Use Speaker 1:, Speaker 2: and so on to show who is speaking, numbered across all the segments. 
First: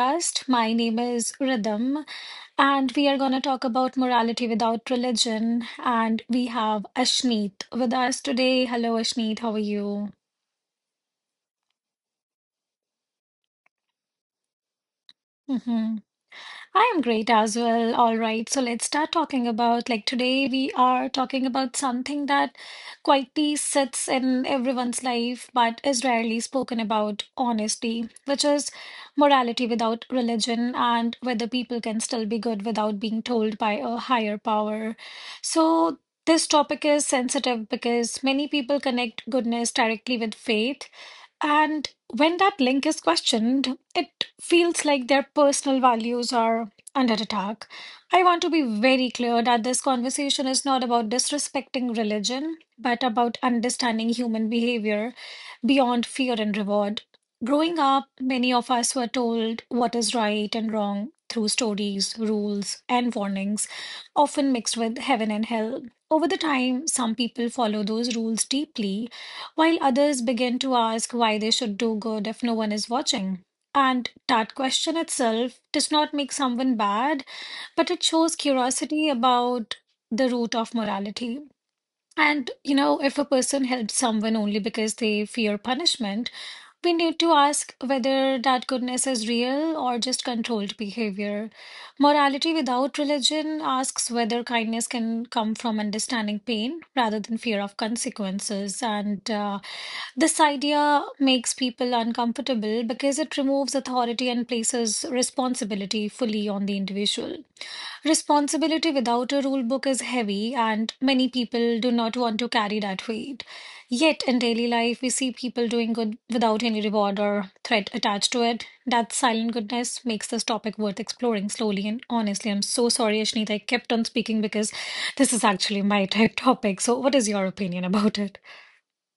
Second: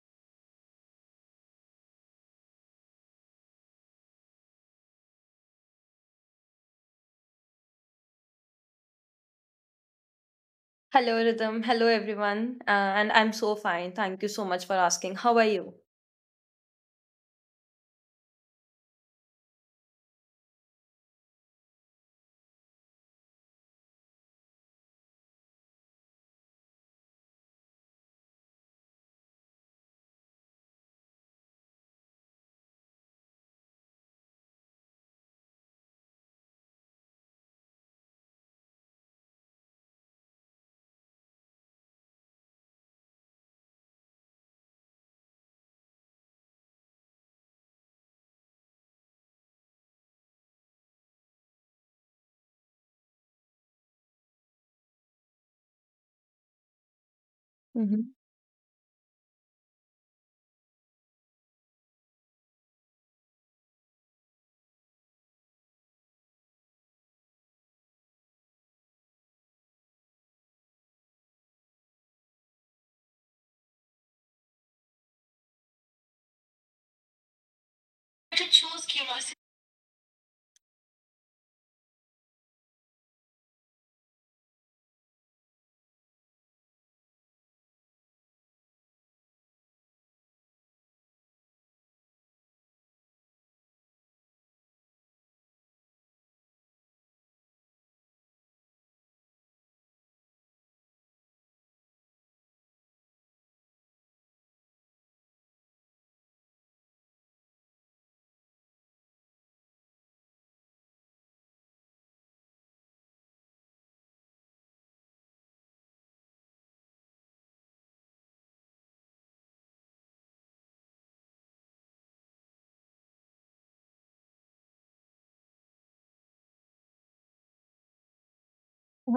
Speaker 1: podcast. My name is Rhythm, and we are going to talk about morality without religion. And we have Ashneet with us today. Hello, Ashneet. How are you?
Speaker 2: Hello, Rhythm. Hello, everyone. And I'm so fine. Thank you so much for asking. How are you?
Speaker 1: Mm-hmm. I am great as well. All right, so let's start talking about today we are talking about something that quietly sits in everyone's life but is rarely spoken about honestly, which is morality without religion and whether people can still be good without being told by a higher power. So this topic is sensitive because many people connect goodness directly with faith, and when that link is questioned, it feels like their personal values are under attack. I want to be very clear that this conversation is not about disrespecting religion, but about understanding human behavior beyond fear and reward. Growing up,
Speaker 2: hmm
Speaker 1: many of us were told what is right and wrong through stories, rules, and warnings, often mixed with heaven and hell. Over the time, some people follow those rules deeply while others begin to ask why they should do good if no one is watching. And that question itself does not make someone bad, but it shows curiosity about the root of morality. And, you know, if a person helps someone only because they fear punishment, we need to ask whether that goodness is real or just controlled behavior. Morality without religion asks whether kindness can come from understanding pain rather than fear of consequences. And This idea makes people uncomfortable because it removes authority and places responsibility fully on the individual. Responsibility without a rule book is heavy, and many people do not want to carry that weight. Yet, in daily life, we see people doing good without any reward or threat attached to it. That silent goodness makes this topic worth exploring slowly and honestly. I'm so sorry, Ashnita, I kept on speaking because this is actually my type topic. So, what is your opinion about it?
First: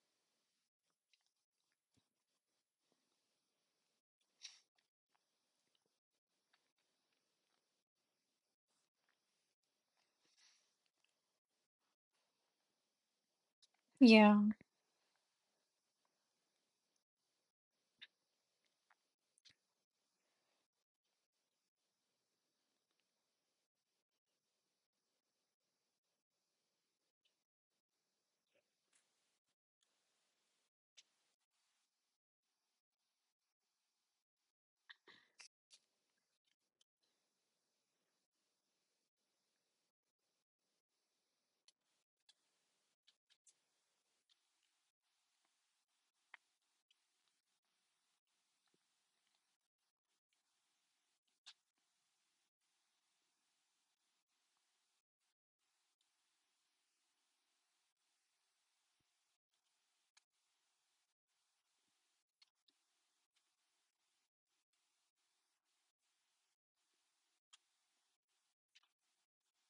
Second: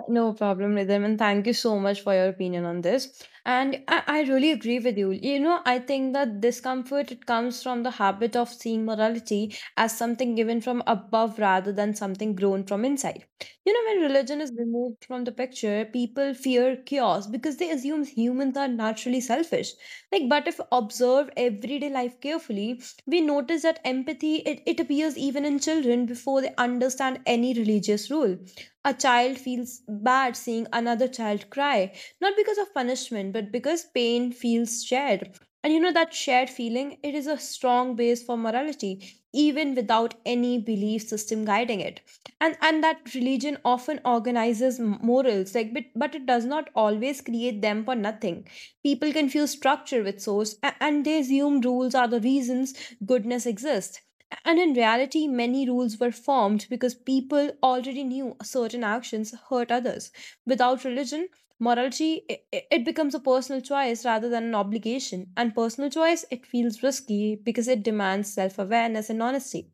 Speaker 2: No problem, Rhythm, and thank you so much for your opinion on this. And I really agree with you. You know, I think that discomfort it comes from the habit of seeing morality as something given from above rather than something grown from inside. You know, when
Speaker 1: Yeah.
Speaker 2: religion is removed from the picture, people fear chaos because they assume humans are naturally selfish. Like, but if observe everyday life carefully, we notice that empathy it appears even in children before they understand any religious rule. A child feels bad seeing another child cry, not because of punishment, but because pain feels shared. And you know, that shared feeling, it is a strong base for morality, even without any belief system guiding it. And that religion often organizes morals, like but it does not always create them for nothing. People confuse structure with source, and they assume rules are the reasons goodness exists. And in reality, many rules were formed because people already knew certain actions hurt others. Without religion, morality, it becomes a personal choice rather than an obligation. And personal choice, it feels risky because it demands self awareness and honesty.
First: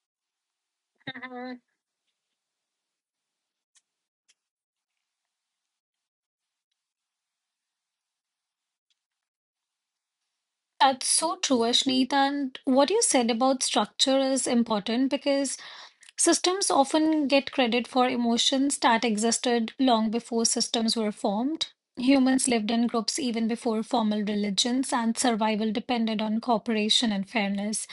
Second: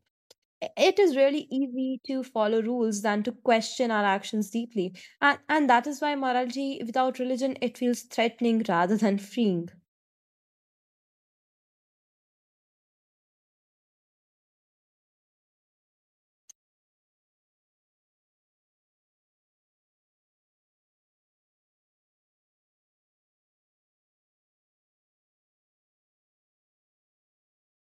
Speaker 2: It is really easy to follow rules than to question our actions deeply. And that is why morality without religion, it feels threatening rather than freeing.
Speaker 1: That's so true, Ashneet. And what you said about structure is important because systems often get credit for emotions that existed long before systems were formed. Humans lived in groups even before formal religions, and survival depended on cooperation and fairness.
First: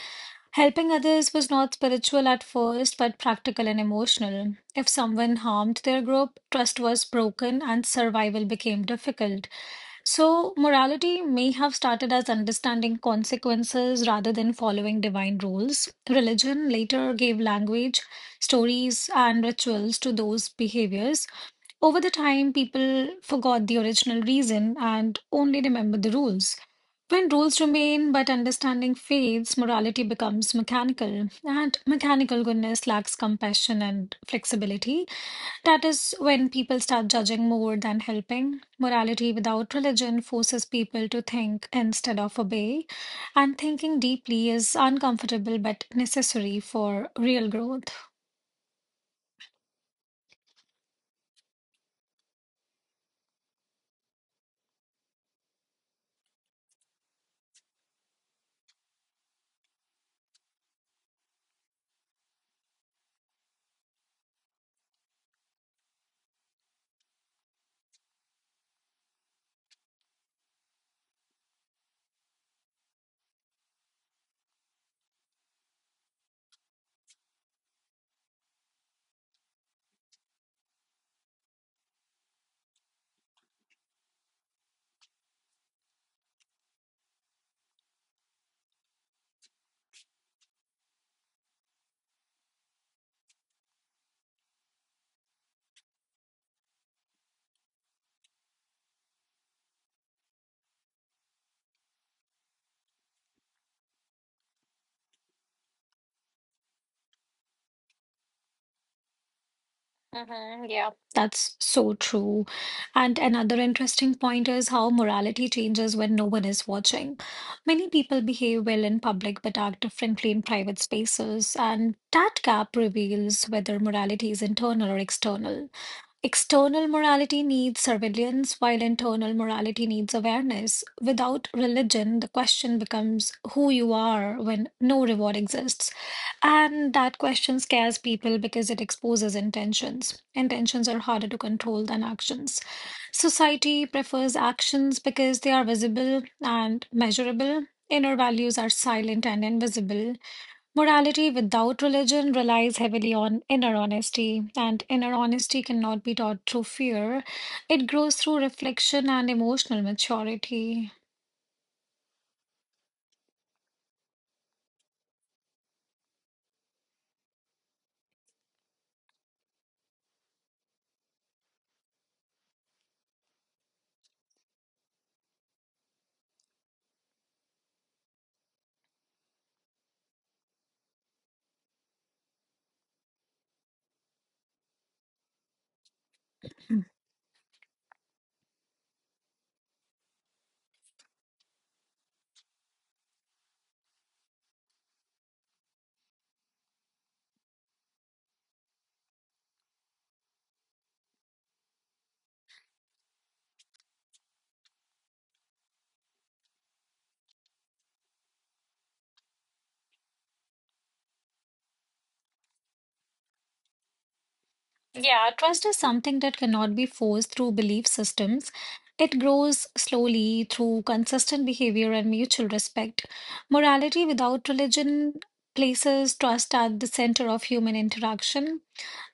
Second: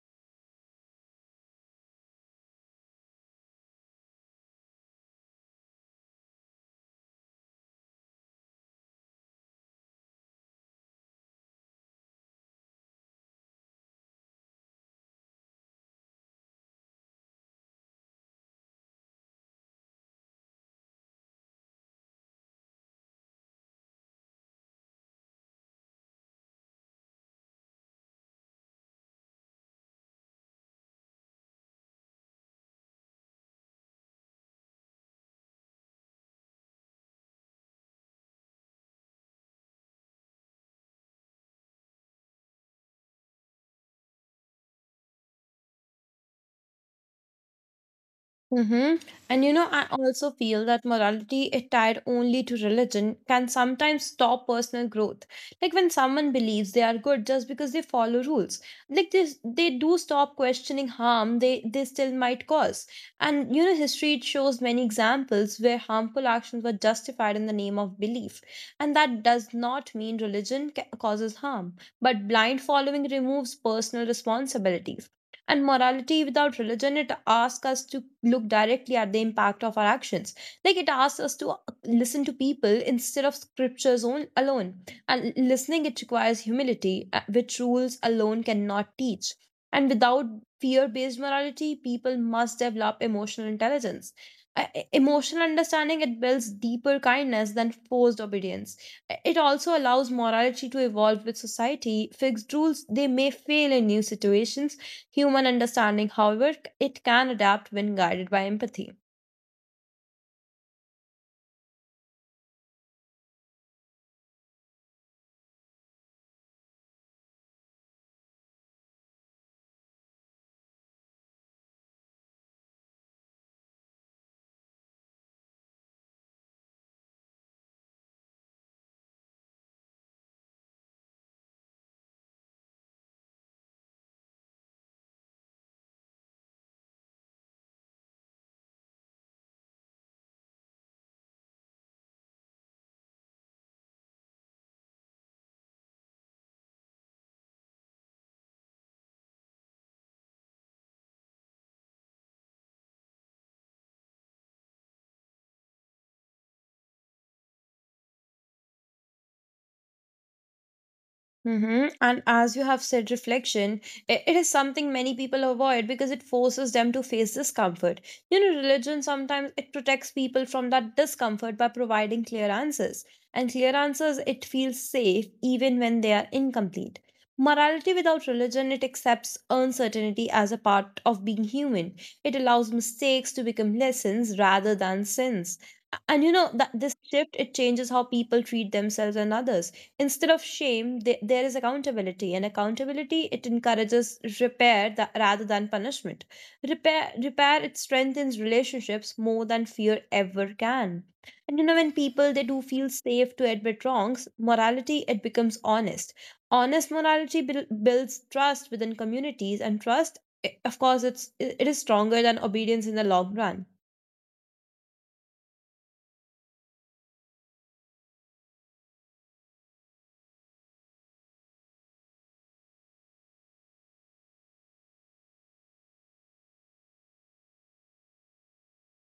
Speaker 1: Helping others was not spiritual at first, but practical and emotional. If someone harmed their group, trust was broken and survival became difficult. So, morality may have started as understanding consequences rather than following divine rules. Religion later gave language, stories, and rituals to those behaviors. Over the time, people forgot the original reason and only remember the rules. When rules remain but understanding fades, morality becomes mechanical, and mechanical goodness lacks compassion and flexibility. That is when people start judging more than helping. Morality without religion forces people to think instead of obey, and thinking deeply is uncomfortable but necessary for real growth.
Speaker 2: Mm-hmm. And you know, I also feel that morality is tied only to religion can sometimes stop personal growth. Like when someone believes they are good just because they follow rules, like this, they do stop questioning harm they still might cause. And you know, history it shows many examples where harmful actions were justified in the name of belief, and that does not mean religion causes harm, but blind following removes personal responsibilities. And morality without religion, it asks us to look directly at the impact of our actions. Like it asks us to listen to people instead of scriptures on, alone. And listening, it requires humility, which rules alone cannot teach. And without fear based morality, people must develop emotional intelligence. Emotional understanding it builds deeper kindness than forced obedience. It also allows morality to evolve with society. Fixed rules, they may fail in new situations. Human understanding, however, it can adapt when guided by empathy.
Speaker 1: That's so true. And another interesting point is how morality changes when no one is watching. Many people behave well in public but act differently in private spaces, and that gap reveals whether morality is internal or external. External morality needs surveillance, while internal morality needs awareness. Without religion, the question becomes who you are when no reward exists. And that question scares people because it exposes intentions. Intentions are harder to control than actions. Society prefers actions because they are visible and measurable. Inner values are silent and invisible. Morality without religion relies heavily on inner honesty, and inner honesty cannot be taught through fear. It grows through reflection and emotional maturity.
Speaker 2: Mm-hmm. And as you have said, reflection, it is something many people avoid because it forces them to face discomfort. You know, religion sometimes it protects people from that discomfort by providing clear answers. And clear answers, it feels safe even when they are incomplete. Morality without religion, it accepts uncertainty as a part of being human. It allows mistakes to become lessons rather than sins. And you know that
Speaker 1: Mm.
Speaker 2: this shift it changes how people treat themselves and others. Instead of shame, there is accountability, and accountability it encourages repair, rather than punishment. Repair it strengthens relationships more than fear ever can. And you know, when people they do feel safe to admit wrongs, morality it becomes honest. Honest morality builds trust within communities, and trust, of course it is stronger than obedience in the long run.
Speaker 1: Yeah, trust is something that cannot be forced through belief systems. It grows slowly through consistent behavior and mutual respect. Morality without religion places trust at the center of human interaction.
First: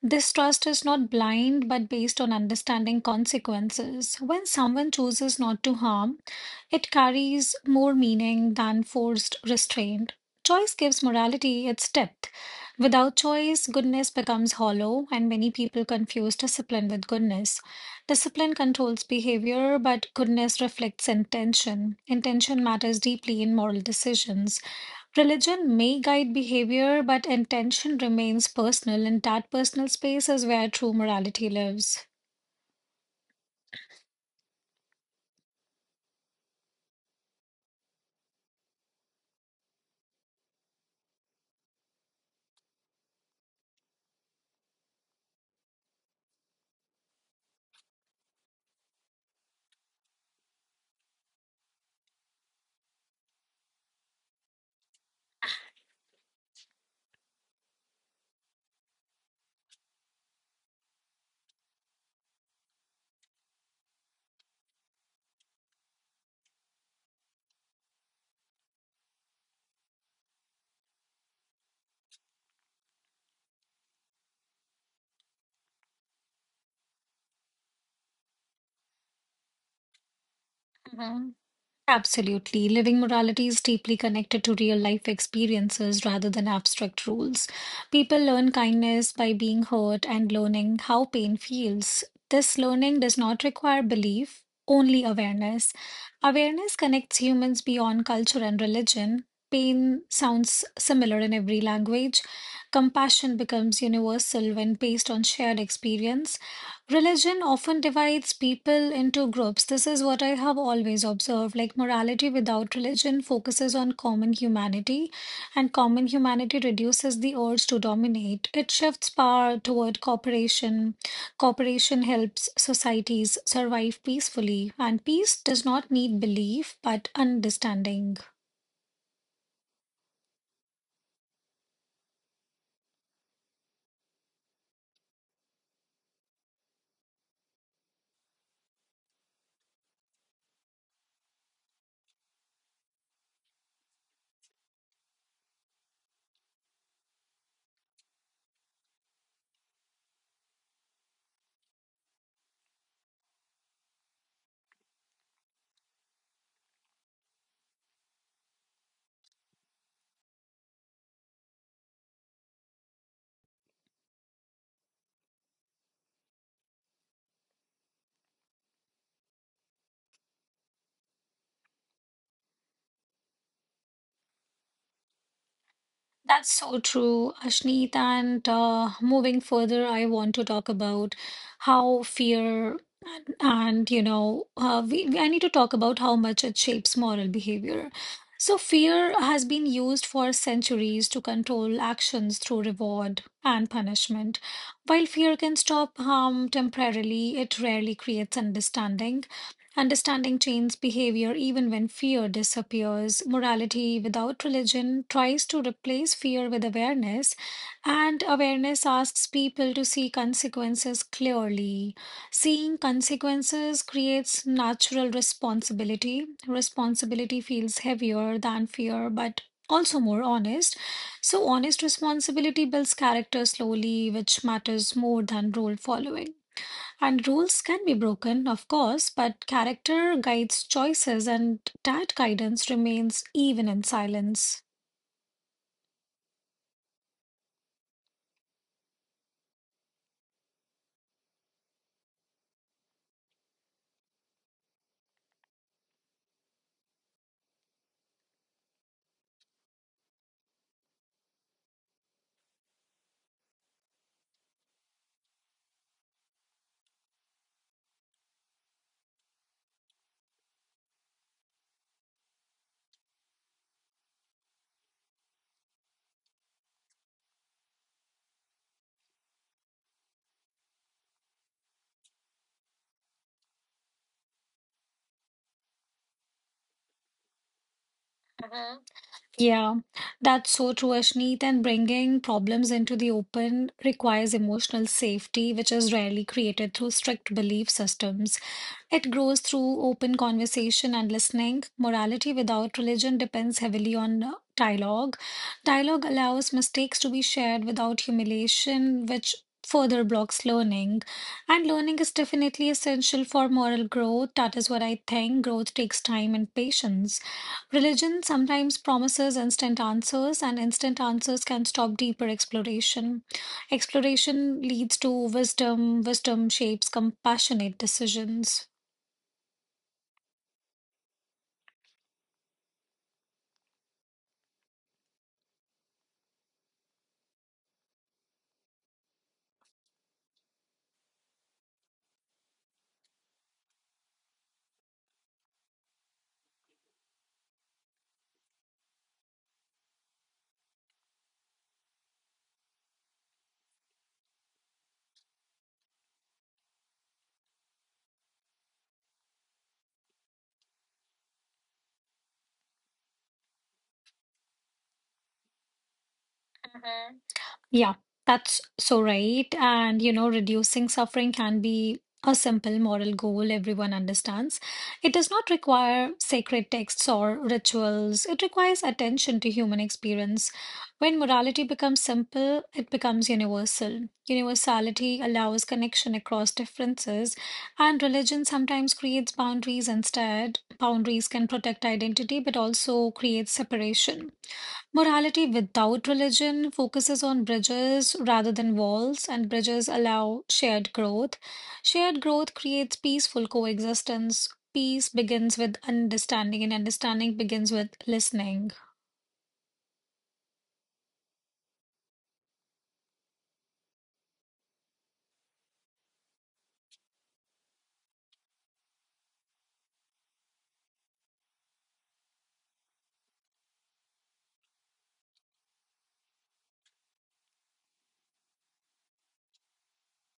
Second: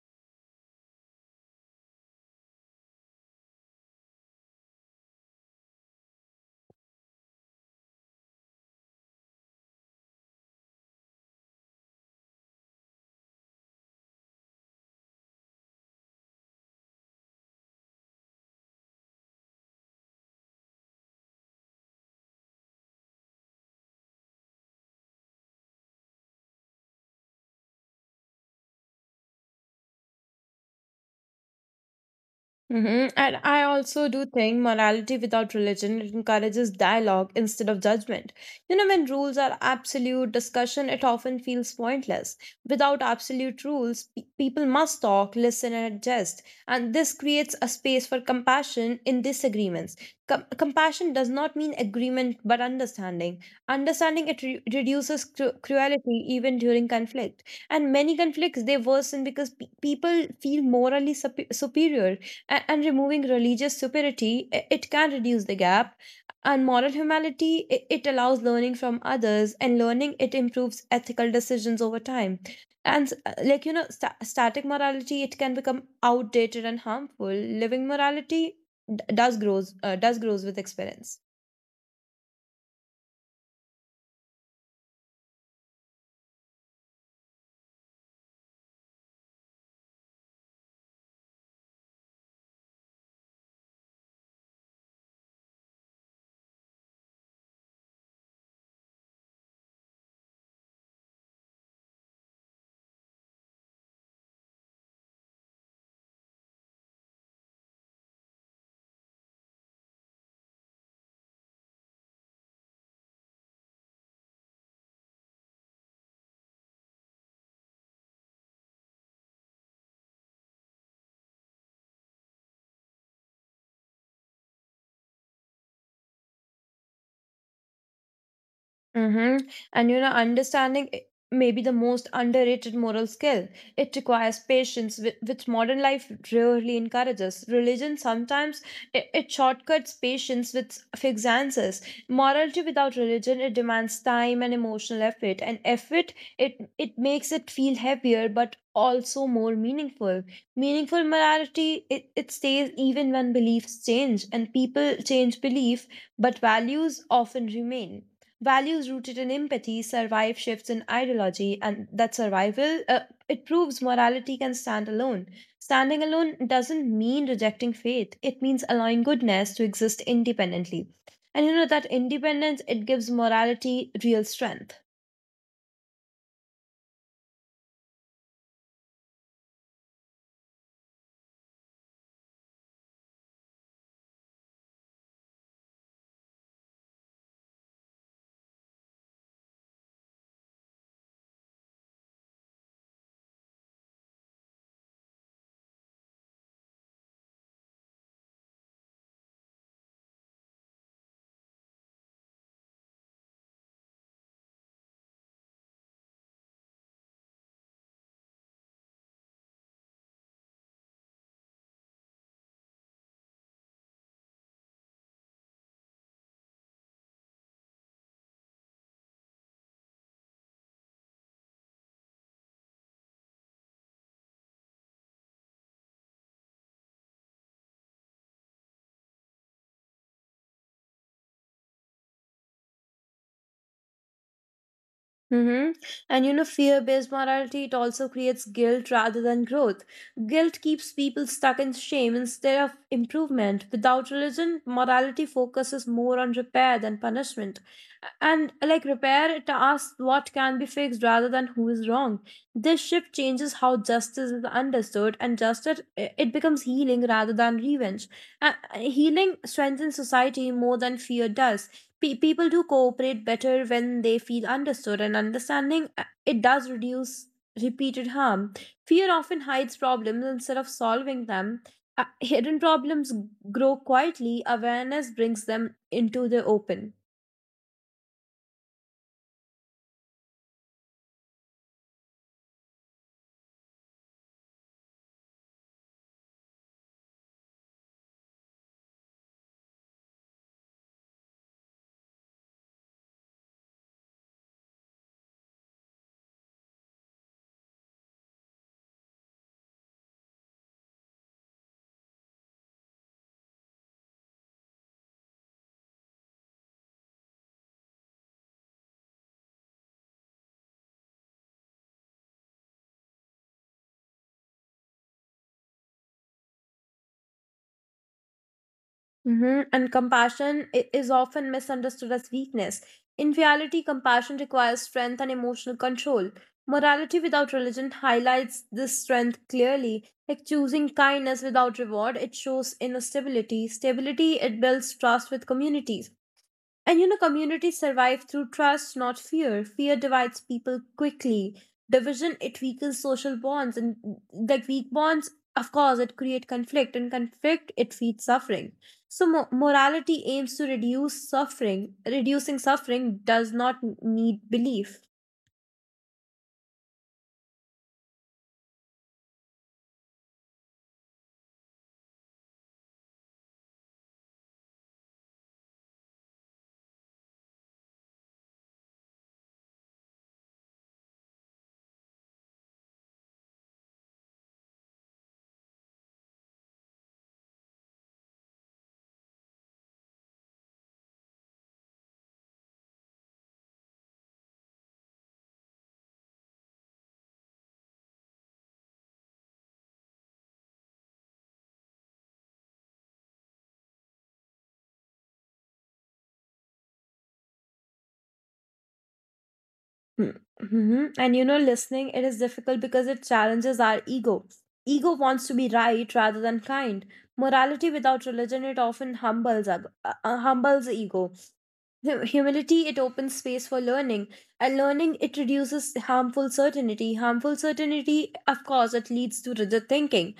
Speaker 1: This trust is not blind but based on understanding consequences. When someone chooses not to harm, it carries more meaning than forced restraint. Choice gives morality its depth. Without choice, goodness becomes hollow, and many people confuse discipline with goodness. Discipline controls behavior, but goodness reflects intention. Intention matters deeply in moral decisions. Religion may guide behavior, but intention remains personal, and that personal space is where true morality lives.
Speaker 2: And I also do think morality without religion it encourages dialogue instead of judgment. You know, when rules are absolute, discussion it often feels pointless. Without absolute rules, people must talk, listen, and adjust. And this creates a space for compassion in disagreements. Compassion does not mean agreement, but understanding. Understanding it reduces cruelty even during conflict. And many conflicts they worsen because people feel morally superior, and removing religious superiority it can reduce the gap. And moral humility it allows learning from others, and learning it improves ethical decisions over time. And like you know, static morality it can become outdated and harmful. Living morality d- does grows with experience.
Speaker 1: Absolutely. Living morality is deeply connected to real life experiences rather than abstract rules. People learn kindness by being hurt and learning how pain feels. This learning does not require belief, only awareness. Awareness connects humans beyond culture and religion. Pain sounds similar in every language. Compassion becomes universal when based on shared experience. Religion often divides people into groups. This is what I have always observed. Morality without religion focuses on common humanity, and common humanity reduces the urge to dominate. It shifts power toward cooperation. Cooperation helps societies survive peacefully, and peace does not need belief but understanding.
Speaker 2: Mm-hmm. And you know, understanding may be the most underrated moral skill. It requires patience, which modern life rarely encourages. Religion sometimes it shortcuts patience with fixed answers. Morality without religion it demands time and emotional effort. And effort it makes it feel heavier, but also more meaningful. Meaningful morality it stays even when beliefs change, and people change belief, but values often remain. Values rooted in empathy survive shifts in ideology, and that survival, it proves morality can stand alone. Standing alone doesn't mean rejecting faith; it means allowing goodness to exist independently. And you know, that independence, it gives morality real strength.
Speaker 1: That's so true, Ashneet. And Moving further, I want to talk about how fear you know, I need to talk about how much it shapes moral behavior. So, fear has been used for centuries to control actions through reward and punishment. While fear can stop harm temporarily, it rarely creates understanding. Understanding changes behavior even when fear disappears. Morality without religion tries to replace fear with awareness, and awareness asks people to see consequences clearly. Seeing consequences creates natural responsibility. Responsibility feels heavier than fear, but also more honest. So, honest responsibility builds character slowly, which matters more than rule following. And rules can be broken, of course, but character guides choices and that guidance remains even in silence.
Speaker 2: Mm-hmm. And you know, fear based morality, it also creates guilt rather than growth. Guilt keeps people stuck in shame instead of improvement. Without religion, morality focuses more on repair than punishment. And like repair, it asks what can be fixed rather than who is wrong. This shift changes how justice is understood, and justice it becomes healing rather than revenge. Healing strengthens society more than fear does. People do cooperate better when they feel understood, and understanding, it does reduce repeated harm. Fear often hides problems instead of solving them. Uh, Hidden problems grow quietly. Awareness brings them into the open.
Speaker 1: Hmm. Yeah, that's so true, Ashneet. And bringing problems into the open requires emotional safety, which is rarely created through strict belief systems. It grows through open conversation and listening. Morality without religion depends heavily on dialogue. Dialogue allows mistakes to be shared without humiliation, which further blocks learning. And learning is definitely essential for moral growth. That is what I think. Growth takes time and patience. Religion sometimes promises instant answers, and instant answers can stop deeper exploration. Exploration leads to wisdom, wisdom shapes compassionate decisions.
Speaker 2: Mm-hmm. And compassion is often misunderstood as weakness. In reality, compassion requires strength and emotional control. Morality without religion highlights this strength clearly. Like choosing kindness without reward, it shows inner stability. Stability, it builds trust with communities. And you know, communities survive through trust, not fear. Fear divides people quickly. Division, it weakens social bonds. And like weak bonds, of course, it create conflict. And conflict, it feeds suffering. So morality aims to reduce suffering. Reducing suffering does not need belief.
Speaker 1: Mhm. Yeah, that's so right. And, you know, reducing suffering can be a simple moral goal everyone understands. It does not require sacred texts or rituals, it requires attention to human experience. When morality becomes simple, it becomes universal. Universality allows connection across differences, and religion sometimes creates boundaries instead. Boundaries can protect identity, but also create separation. Morality without religion focuses on bridges rather than walls, and bridges allow shared growth. Shared growth creates peaceful coexistence. Peace begins with understanding, and understanding begins with listening.
Speaker 2: Hmm, Mm-hmm. And you know, listening, it is difficult because it challenges our ego. Ego wants to be right rather than kind. Morality without religion, it often humbles, humbles ego. Humility, it opens space for learning, and learning, it reduces harmful certainty. Harmful certainty, of course, it leads to rigid thinking.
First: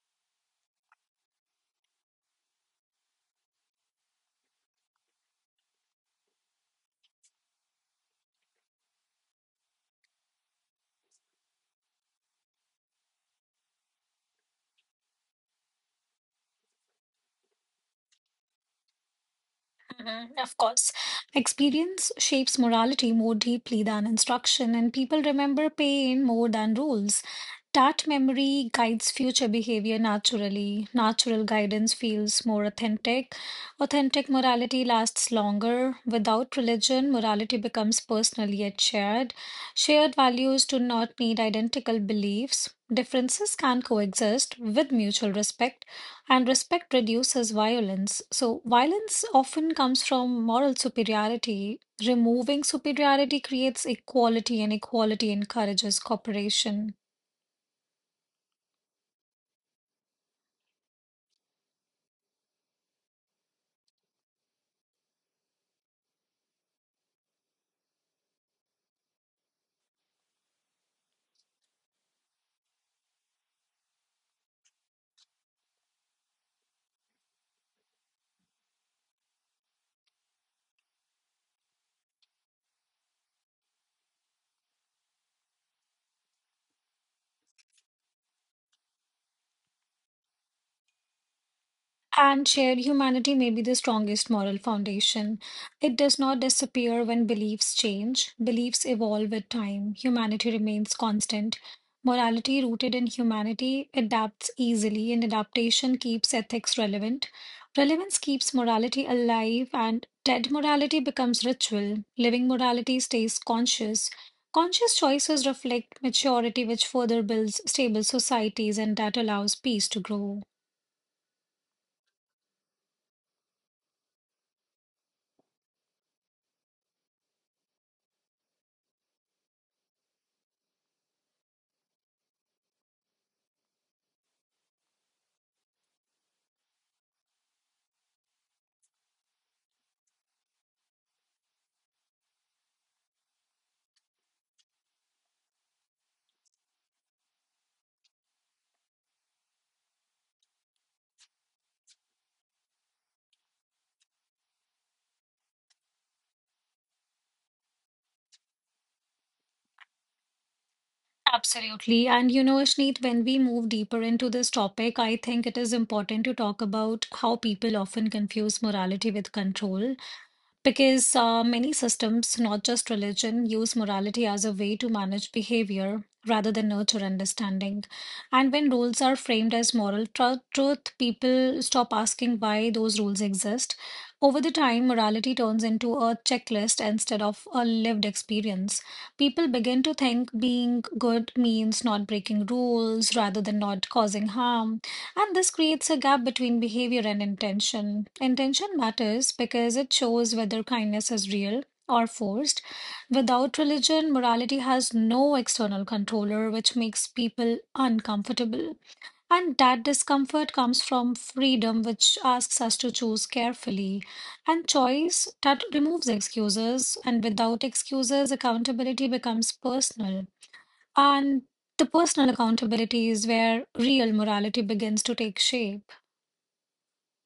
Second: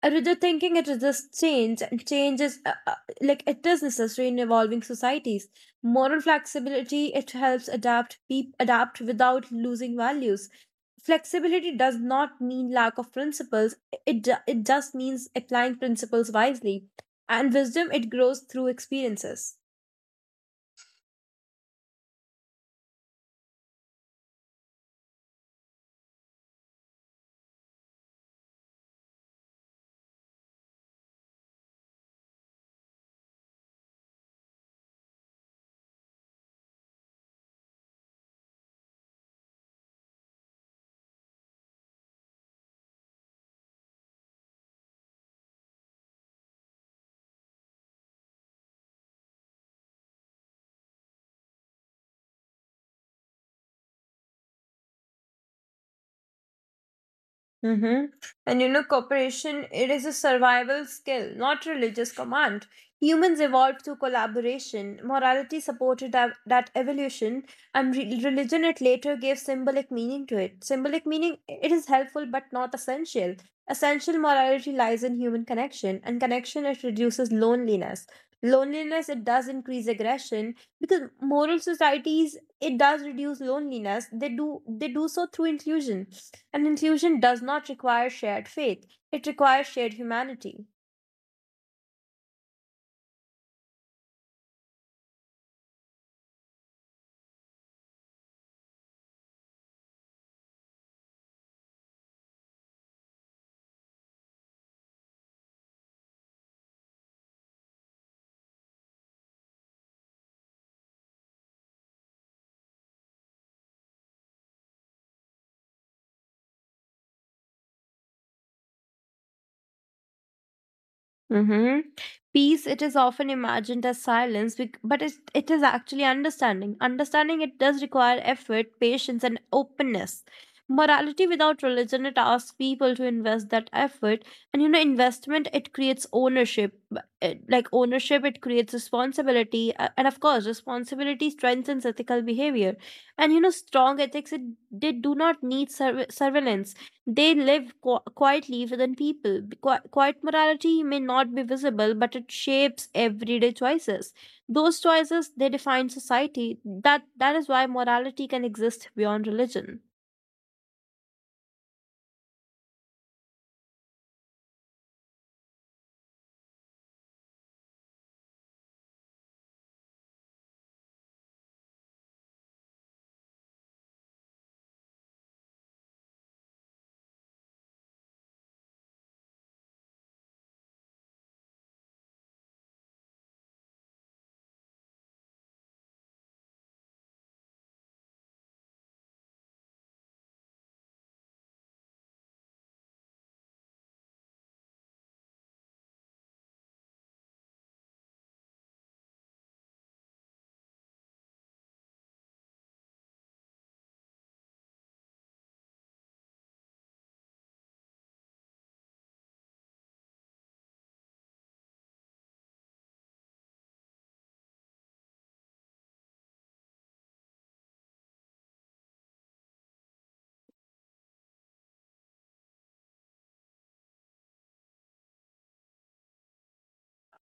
Speaker 2: A rigid thinking, it resists change, and change is, like, it is necessary in evolving societies. Moral flexibility, it helps adapt, peop adapt without losing values. Flexibility does not mean lack of principles. It just means applying principles wisely, and wisdom, it grows through experiences.
Speaker 1: Mhm, of course, experience shapes morality more deeply than instruction, and people remember pain more than rules. That memory guides future behavior naturally. Natural guidance feels more authentic. Authentic morality lasts longer. Without religion, morality becomes personal yet shared. Shared values do not need identical beliefs. Differences can coexist with mutual respect, and respect reduces violence. So, violence often comes from moral superiority. Removing superiority creates equality, and equality encourages cooperation.
Speaker 2: Mm-hmm. And you know, cooperation, it is a survival skill, not religious command. Humans evolved through collaboration. Morality supported that evolution, and religion it later gave symbolic meaning to it. Symbolic meaning, it is helpful but not essential. Essential morality lies in human connection, and connection it reduces loneliness. Loneliness it does increase aggression, because moral societies it does reduce loneliness. They do so through inclusion, and inclusion does not require shared faith, it requires shared humanity.
Speaker 1: And shared humanity may be the strongest moral foundation. It does not disappear when beliefs change. Beliefs evolve with time. Humanity remains constant. Morality rooted in humanity adapts easily, and adaptation keeps ethics relevant. Relevance keeps morality alive, and dead morality becomes ritual. Living morality stays conscious. Conscious choices reflect maturity, which further builds stable societies and that allows peace to grow.
Speaker 2: Mm-hmm. Peace, it is often imagined as silence, but it is actually understanding. Understanding it does require effort, patience, and openness. Morality without religion, it asks people to invest that effort. And you know, investment, it creates ownership. Like ownership, it creates responsibility. And of course, responsibility strengthens ethical behavior. And you know, strong ethics, they do not need surveillance. They live quietly within people. Quiet morality may not be visible, but it shapes everyday choices. Those choices they define society. That is why morality can exist beyond religion.
Speaker 1: Absolutely. And you know, Ashneet, when we move deeper into this topic, I think it is important to talk about how people often confuse morality with control. Because many systems, not just religion, use morality as a way to manage behavior rather than nurture understanding. And when rules are framed as moral truth, people stop asking why those rules exist. Over the time, morality turns into a checklist instead of a lived experience. People begin to think being good means not breaking rules rather than not causing harm. And this creates a gap between behavior and intention. Intention matters because it shows whether kindness is real or forced. Without religion, morality has no external controller, which makes people uncomfortable. And that discomfort comes from freedom, which asks us to choose carefully. And choice that removes excuses. And without excuses, accountability becomes personal. And the personal accountability is where real morality begins to take shape.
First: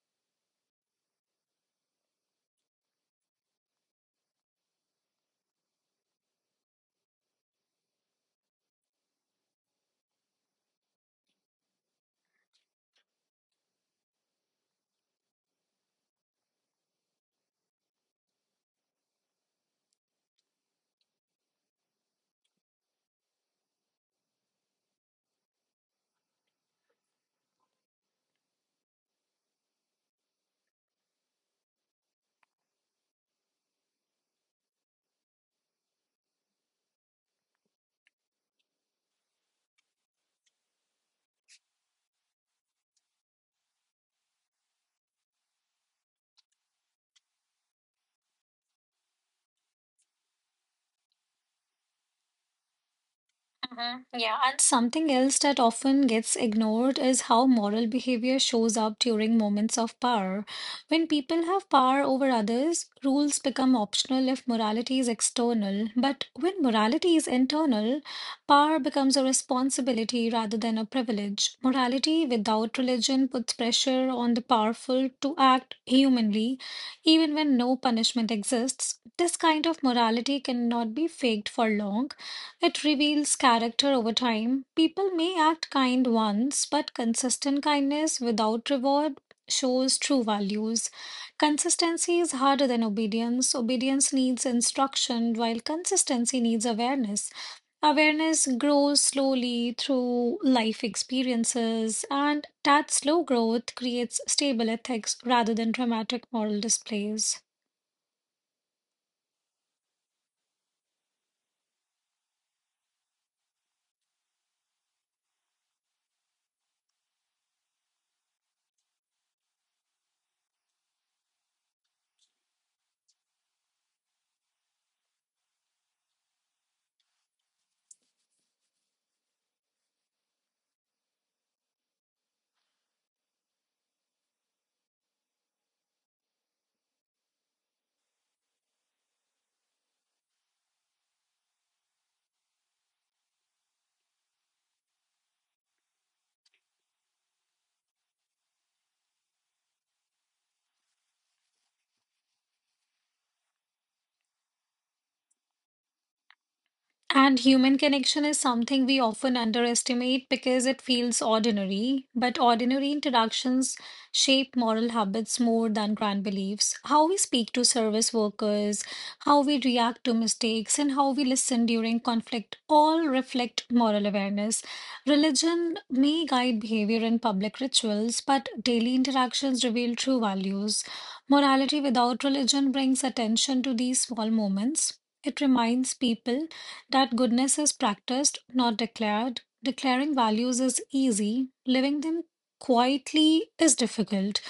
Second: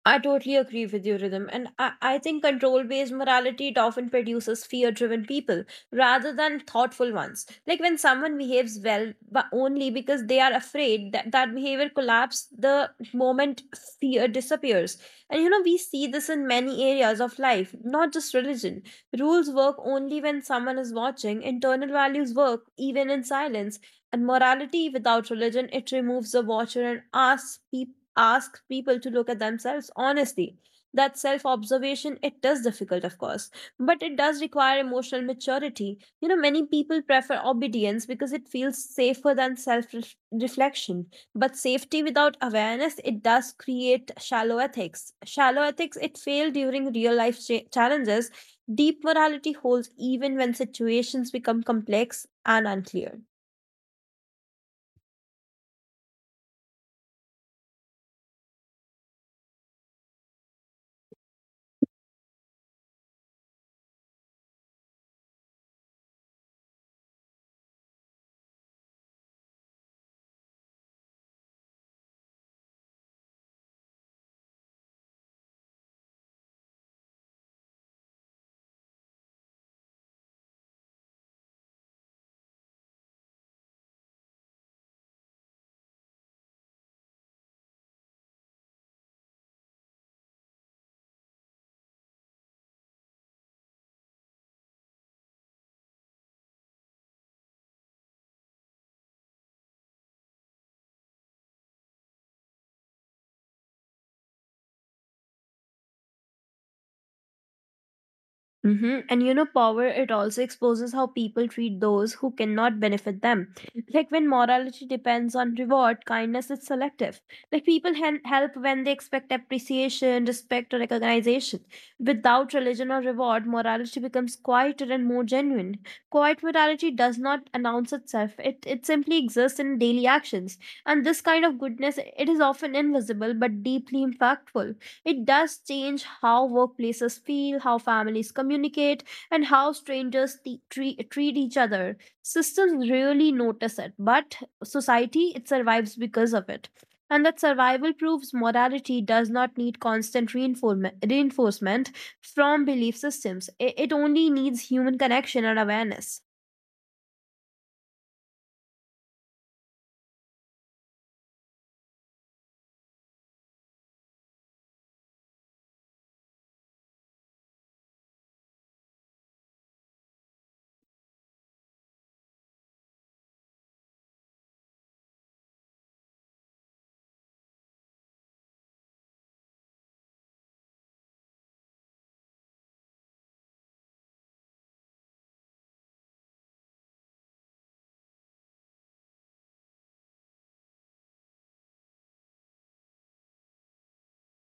Speaker 2: I totally agree with you, Rhythm. And I think control based morality it often produces fear driven people rather than thoughtful ones. Like when someone behaves well, but only because they are afraid, that that behavior collapses the moment fear disappears. And you know, we see this in many areas of life, not just religion. Rules work only when someone is watching, internal values work even in silence, and morality without religion, it removes the watcher and asks, peop asks people to look at themselves honestly. That self observation, it is difficult, of course, but it does require emotional maturity. You know, many people prefer obedience because it feels safer than self reflection. But safety without awareness, it does create shallow ethics. Shallow ethics, it fail during real life challenges. Deep morality holds even when situations become complex and unclear.
Speaker 1: Mhm. Yeah, and something else that often gets ignored is how moral behavior shows up during moments of power. When people have power over others, rules become optional if morality is external. But when morality is internal, power becomes a responsibility rather than a privilege. Morality without religion puts pressure on the powerful to act humanly, even when no punishment exists. This kind of morality cannot be faked for long. It reveals character over time. People may act kind once, but consistent kindness without reward shows true values. Consistency is harder than obedience. Obedience needs instruction, while consistency needs awareness. Awareness grows slowly through life experiences, and that slow growth creates stable ethics rather than dramatic moral displays.
Speaker 2: And you know, power, it also exposes how people treat those who cannot benefit them. Like when morality depends on reward, kindness is selective. Like people help when they expect appreciation, respect, or recognition. Without religion or reward, morality becomes quieter and more genuine. Quiet morality does not announce itself, it simply exists in daily actions. And this kind of goodness, it is often invisible but deeply impactful. It does change how workplaces feel, how families communicate, and how strangers treat each other. Systems really notice it, but society, it survives because of it. And that survival proves morality does not need constant reinforcement from belief systems. It only needs human connection and awareness.
Speaker 1: And human connection is something we often underestimate because it feels ordinary, but ordinary interactions shape moral habits more than grand beliefs. How we speak to service workers, how we react to mistakes, and how we listen during conflict all reflect moral awareness. Religion may guide behavior in public rituals, but daily interactions reveal true values. Morality without religion brings attention to these small moments. It reminds people that goodness is practiced, not declared. Declaring values is easy, living them quietly is difficult.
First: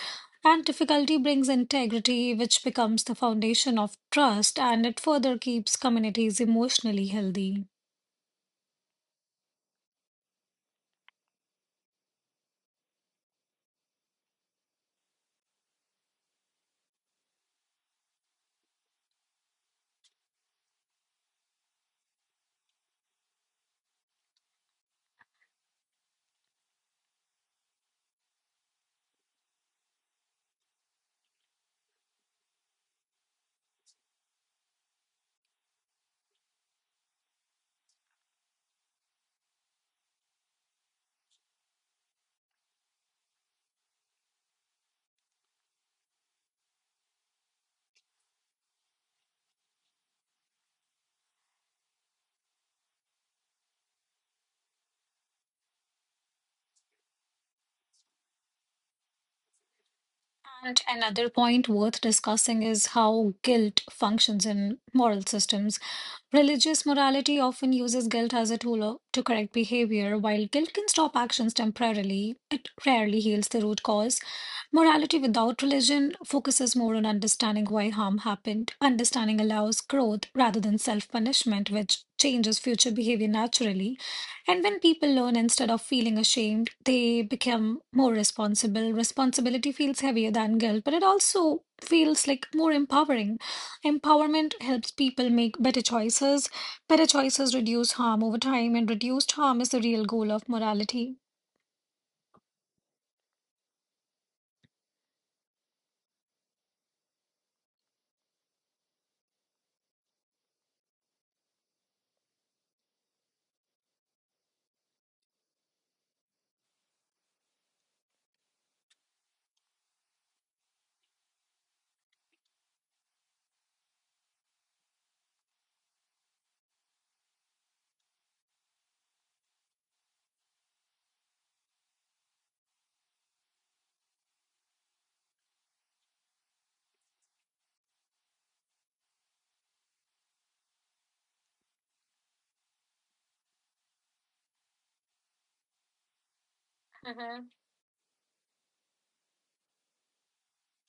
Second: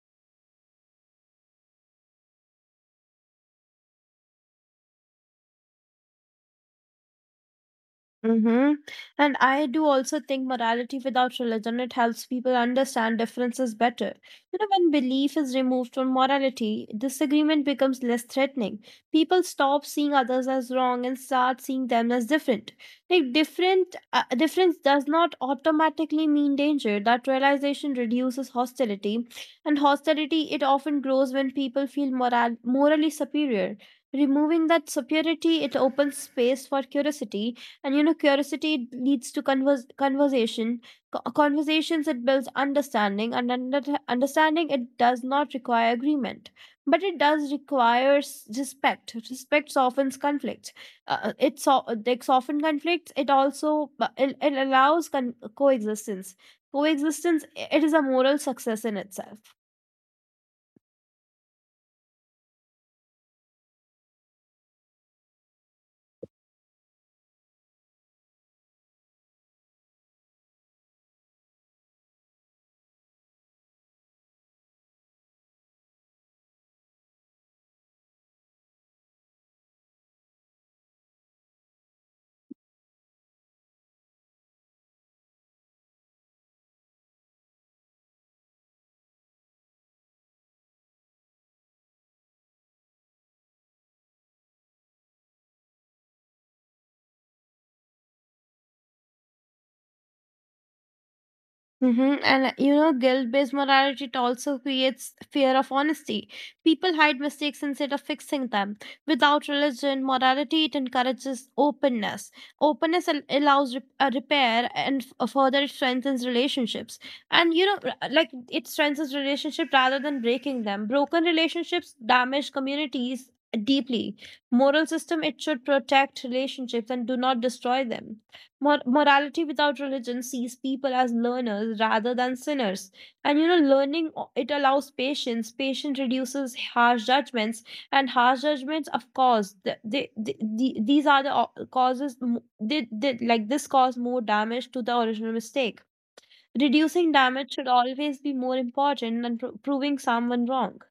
Speaker 1: And difficulty brings integrity, which becomes the foundation of trust and it further keeps communities emotionally healthy.
Speaker 2: Mm-hmm. And I do also think morality without religion, it helps people understand differences better. You know, when belief is removed from morality, disagreement becomes less threatening. People stop seeing others as wrong and start seeing them as different. Like different difference does not automatically mean danger. That realization reduces hostility, and hostility it often grows when people feel morally superior. Removing that superiority, it opens space for curiosity, and you know curiosity leads to conversation. Conversations it builds understanding, and understanding it does not require agreement, but it does requires respect. Respect softens conflict. It so- like Soften conflicts it also, but it allows coexistence. Coexistence it is a moral success in itself.
Speaker 1: And another point worth discussing is how guilt functions in moral systems. Religious morality often uses guilt as a tool to correct behavior. While guilt can stop actions temporarily, it rarely heals the root cause. Morality without religion focuses more on understanding why harm happened. Understanding allows growth rather than self punishment, which changes future behavior naturally. And when people learn instead of feeling ashamed, they become more responsible. Responsibility feels heavier than guilt, but it also feels like more empowering. Empowerment helps people make better choices. Better choices reduce harm over time, and reduced harm is the real goal of morality.
Speaker 2: Mm-hmm. And you know, guilt based morality it also creates fear of honesty. People hide mistakes instead of fixing them. Without religion, morality it encourages openness. Openness allows repair, and further it strengthens relationships. And you know, it strengthens relationship rather than breaking them. Broken relationships damage communities deeply. Moral system it should protect relationships and do not destroy them. Morality without religion sees people as learners rather than sinners. And you know, learning it allows patience. Patience reduces harsh judgments, and harsh judgments, of course, these are the causes. M- they, like This cause more damage to the original mistake. Reducing damage should always be more important than proving someone wrong.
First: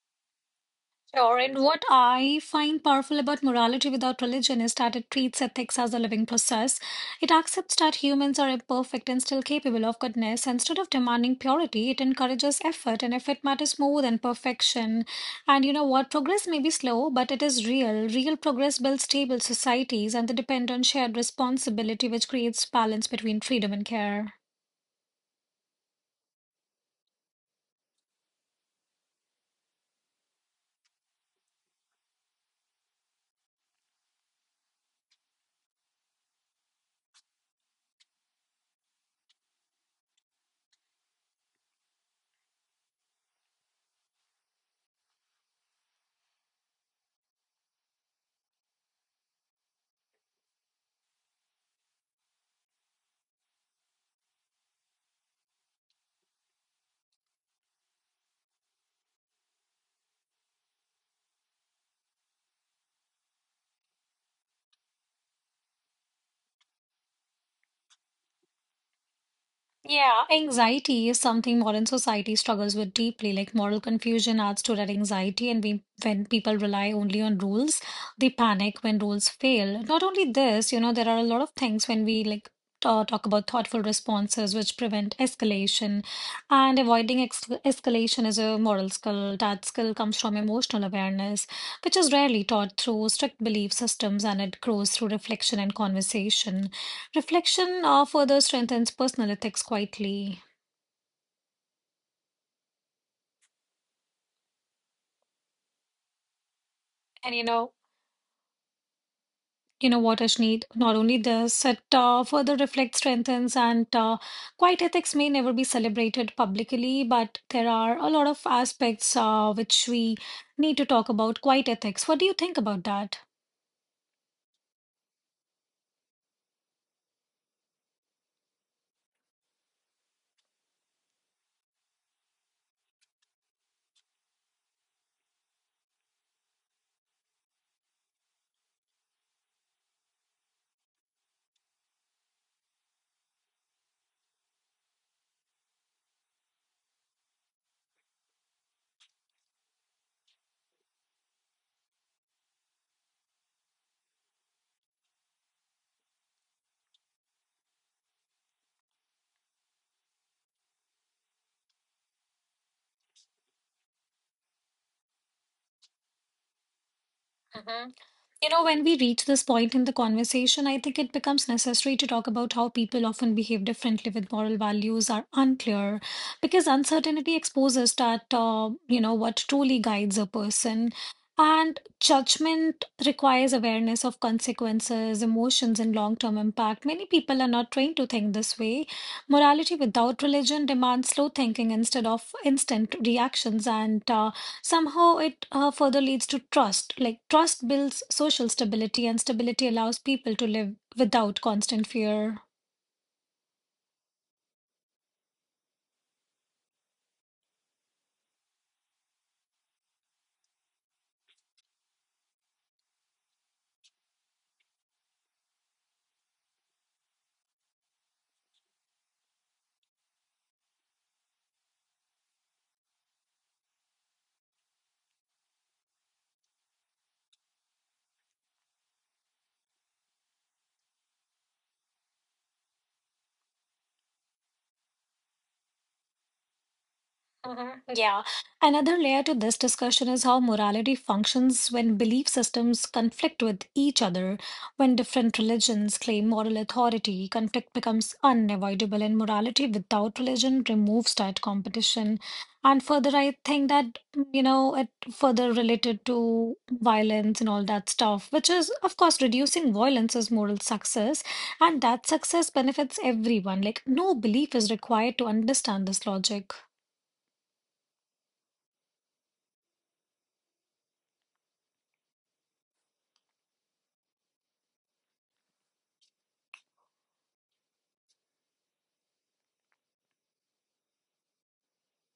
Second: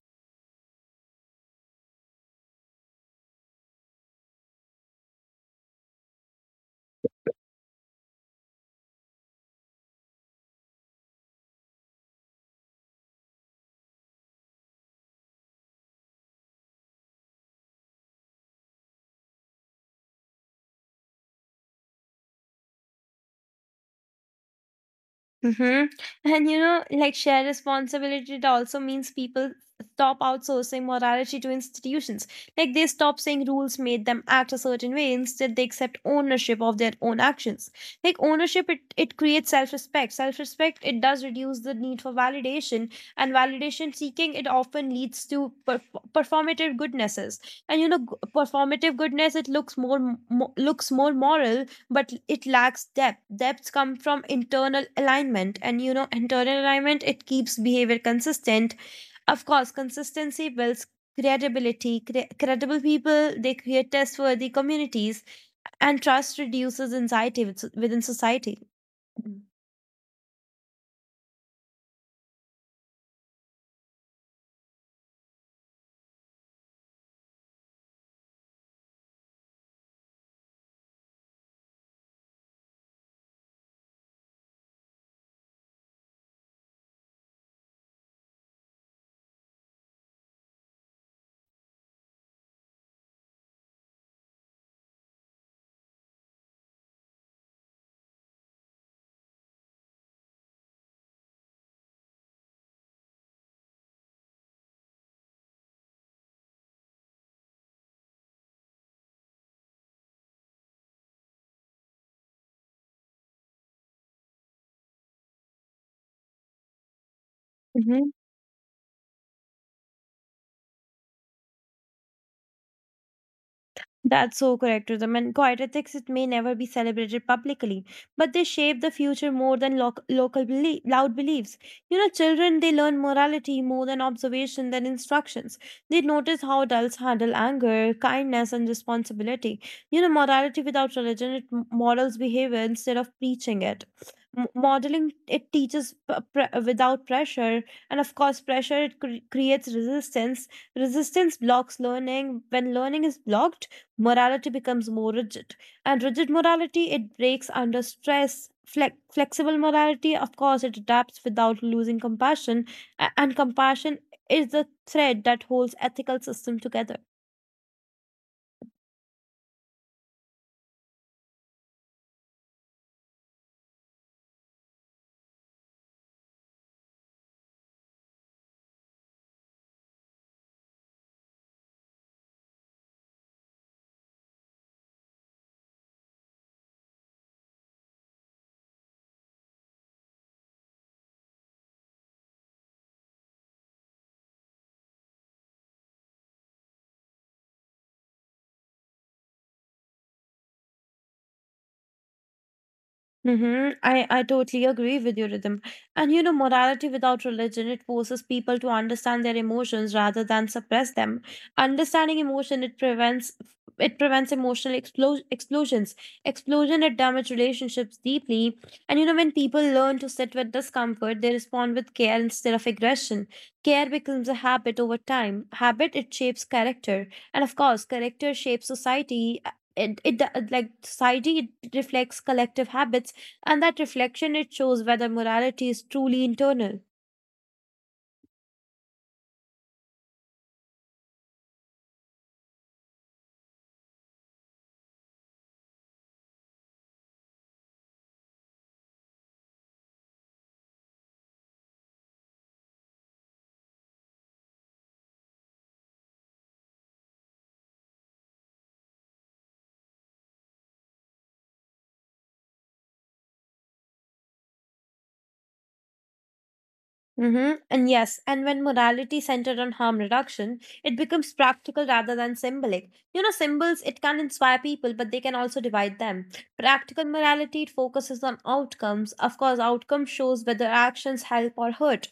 Speaker 1: Sure, and what I find powerful about morality without religion is that it treats ethics as a living process. It accepts that humans are imperfect and still capable of goodness. Instead of demanding purity, it encourages effort, and effort matters more than perfection. And you know what? Progress may be slow, but it is real. Real progress builds stable societies, and they depend on shared responsibility, which creates balance between freedom and care.
Speaker 2: Mm-hmm. And you know, like shared responsibility, it also means people stop outsourcing morality to institutions. Like they stop saying rules made them act a certain way. Instead, they accept ownership of their own actions. Like ownership, it creates self-respect. Self-respect, it does reduce the need for validation. And validation seeking, it often leads to performative goodnesses. And performative goodness, it looks more, looks more moral, but it lacks depth. Depths come from internal alignment, and you know internal alignment it keeps behavior consistent. Of course consistency builds credibility. Credible people they create trustworthy communities, and trust reduces anxiety within society.
Speaker 1: Yeah, anxiety is something modern society struggles with deeply. Like moral confusion adds to that anxiety, and we, when people rely only on rules, they panic when rules fail. Not only this, you know, there are a lot of things when we like talk about thoughtful responses which prevent escalation, and avoiding ex escalation is a moral skill. That skill comes from emotional awareness, which is rarely taught through strict belief systems, and it grows through reflection and conversation. Reflection further strengthens personal ethics quietly. And you know what, Ashneet, not only this, it further reflect strengthens, and quiet ethics may never be celebrated publicly, but there are a
Speaker 2: Mhm.
Speaker 1: lot of aspects which we need to talk about quiet ethics. What do you think about that?
Speaker 2: That's so correct, Rhythm. And quiet ethics, it may never be celebrated publicly, but they shape the future more than loud beliefs. You know, children, they learn morality more than observation, than instructions. They notice how adults handle anger, kindness, and responsibility. You know, morality without religion, it models behavior instead of preaching it. Modeling, it teaches without pressure. And of course, pressure, it creates resistance. Resistance blocks learning. When learning is blocked, morality becomes more rigid. And rigid morality, it breaks under stress. Flexible morality, of course, it adapts without losing compassion. And compassion is the thread that holds ethical system together.
Speaker 1: You know, when we reach this point in the conversation, I think it becomes necessary to talk about how people often behave differently with moral values are unclear because uncertainty exposes that, you know, what truly guides a person. And judgment requires awareness of consequences, emotions, and long term impact. Many people are not trained to think this way. Morality without religion demands slow thinking instead of instant reactions. And somehow, it further leads to trust. Like, trust builds social stability, and stability allows people to live without constant fear.
Speaker 2: Mm-hmm. I totally agree with you, Rhythm. And you know, morality without religion, it forces people to understand their emotions rather than suppress them. Understanding emotion, it prevents emotional explosions. Explosion, it damages relationships deeply. And you know, when people learn to sit with discomfort, they respond with care instead of aggression. Care becomes a habit over time. Habit, it shapes character. And of course, character shapes society. It like Society it reflects collective habits, and that reflection it shows whether morality is truly internal.
Speaker 1: Mhm. Yeah. Another layer to this discussion is how morality functions when belief systems conflict with each other. When different religions claim moral authority, conflict becomes unavoidable, and morality without religion removes that competition. And further, I think that, you know, it further related to violence and all that stuff, which is, of course, reducing violence is moral success, and that success benefits everyone. Like, no belief is required to understand this logic.
Speaker 2: Hmm. And yes, and when morality centered on harm reduction, it becomes practical rather than symbolic. You know, symbols, it can inspire people, but they can also divide them. Practical morality, it focuses on outcomes. Of course, outcome shows whether actions help or hurt.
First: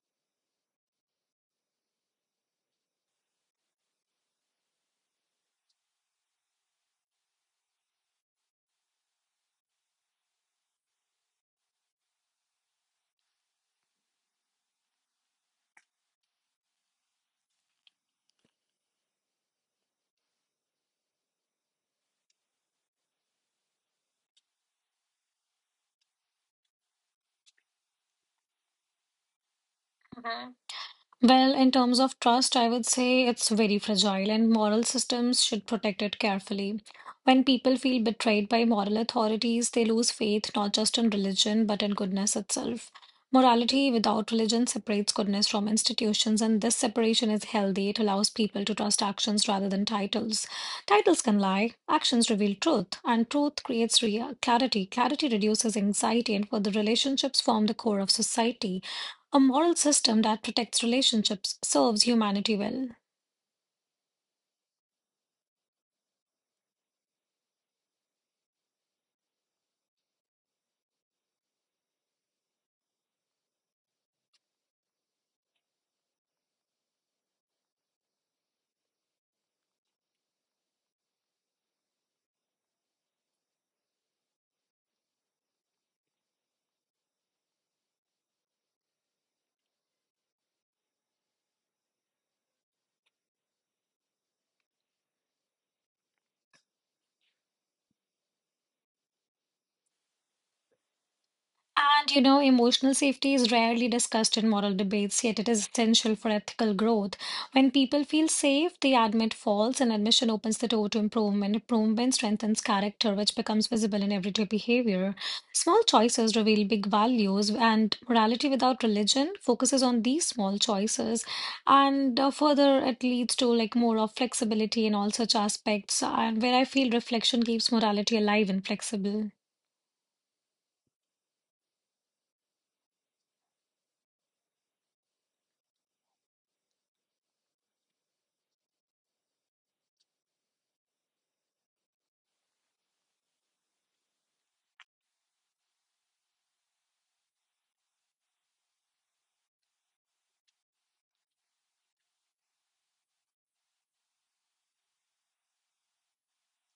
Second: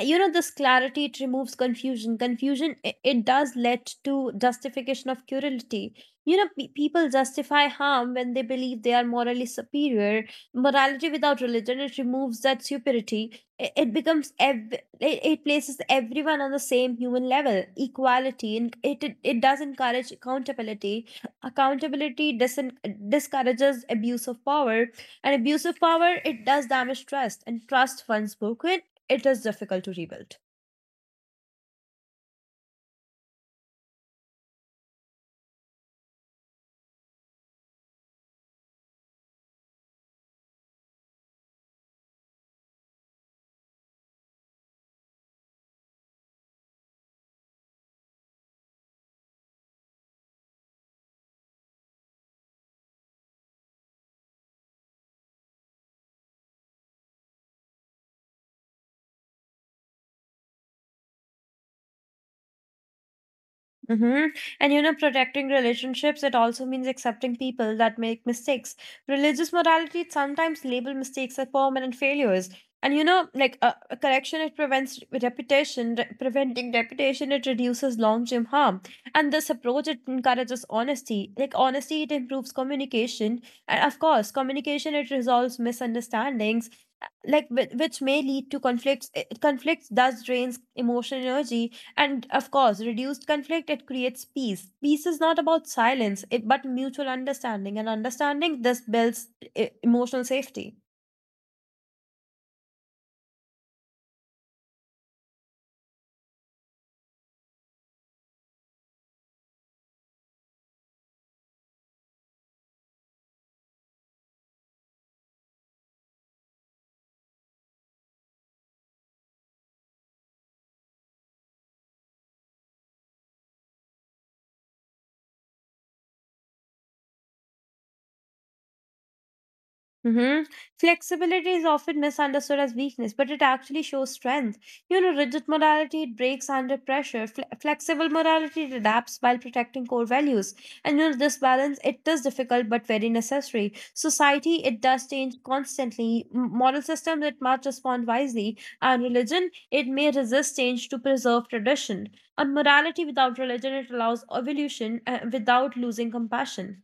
Speaker 2: You know, this clarity, it removes confusion. Confusion, it does lead to justification of cruelty. You know, people justify harm when they believe they are morally superior. Morality without religion, it removes that superiority. It, it becomes ev- it, it places everyone on the same human level equality, and it does encourage accountability. Accountability doesn't discourages abuse of power, and abuse of power it does damage trust, and trust once broken it is difficult to rebuild.
Speaker 1: Well, in terms of trust, I would say it's very fragile, and moral systems should protect it carefully. When people feel betrayed by moral authorities, they lose faith not just in religion, but in goodness itself. Morality without religion separates goodness from institutions, and this separation is healthy. It allows people to trust actions rather than titles. Titles can lie, actions reveal truth, and truth creates clarity. Clarity reduces anxiety, and for the relationships form the core of society. A moral system that protects relationships serves humanity well.
Speaker 2: Mm-hmm. And you know, protecting relationships, it also means accepting people that make mistakes. Religious morality sometimes label mistakes as permanent failures. And you know, like a correction, it prevents reputation, preventing reputation, it reduces long term harm. And this approach, it encourages honesty. Like honesty, it improves communication. And of course, communication, it resolves misunderstandings, like which may lead to conflicts. Eh, conflicts thus drains emotional energy, and of course reduced conflict it creates peace. Peace is not about silence it, but mutual understanding, and understanding this builds emotional safety.
Speaker 1: And you know, emotional safety is rarely discussed in moral debates, yet it is essential for ethical growth. When people feel safe, they admit faults, and admission opens the door to improvement. Improvement strengthens character, which becomes visible in everyday behavior. Small choices reveal big values, and morality without religion focuses on these small choices. And further, it leads to like more of flexibility in all such aspects, and where I feel reflection keeps morality alive and flexible.
Speaker 2: Mm-hmm. Flexibility is often misunderstood as weakness, but it actually shows strength. You know, rigid morality it breaks under pressure. Flexible morality it adapts while protecting core values. And you know, this balance it is difficult but very necessary. Society it does change constantly. Moral systems it must respond wisely, and religion it may resist change to preserve tradition. And morality without religion it allows evolution without losing compassion.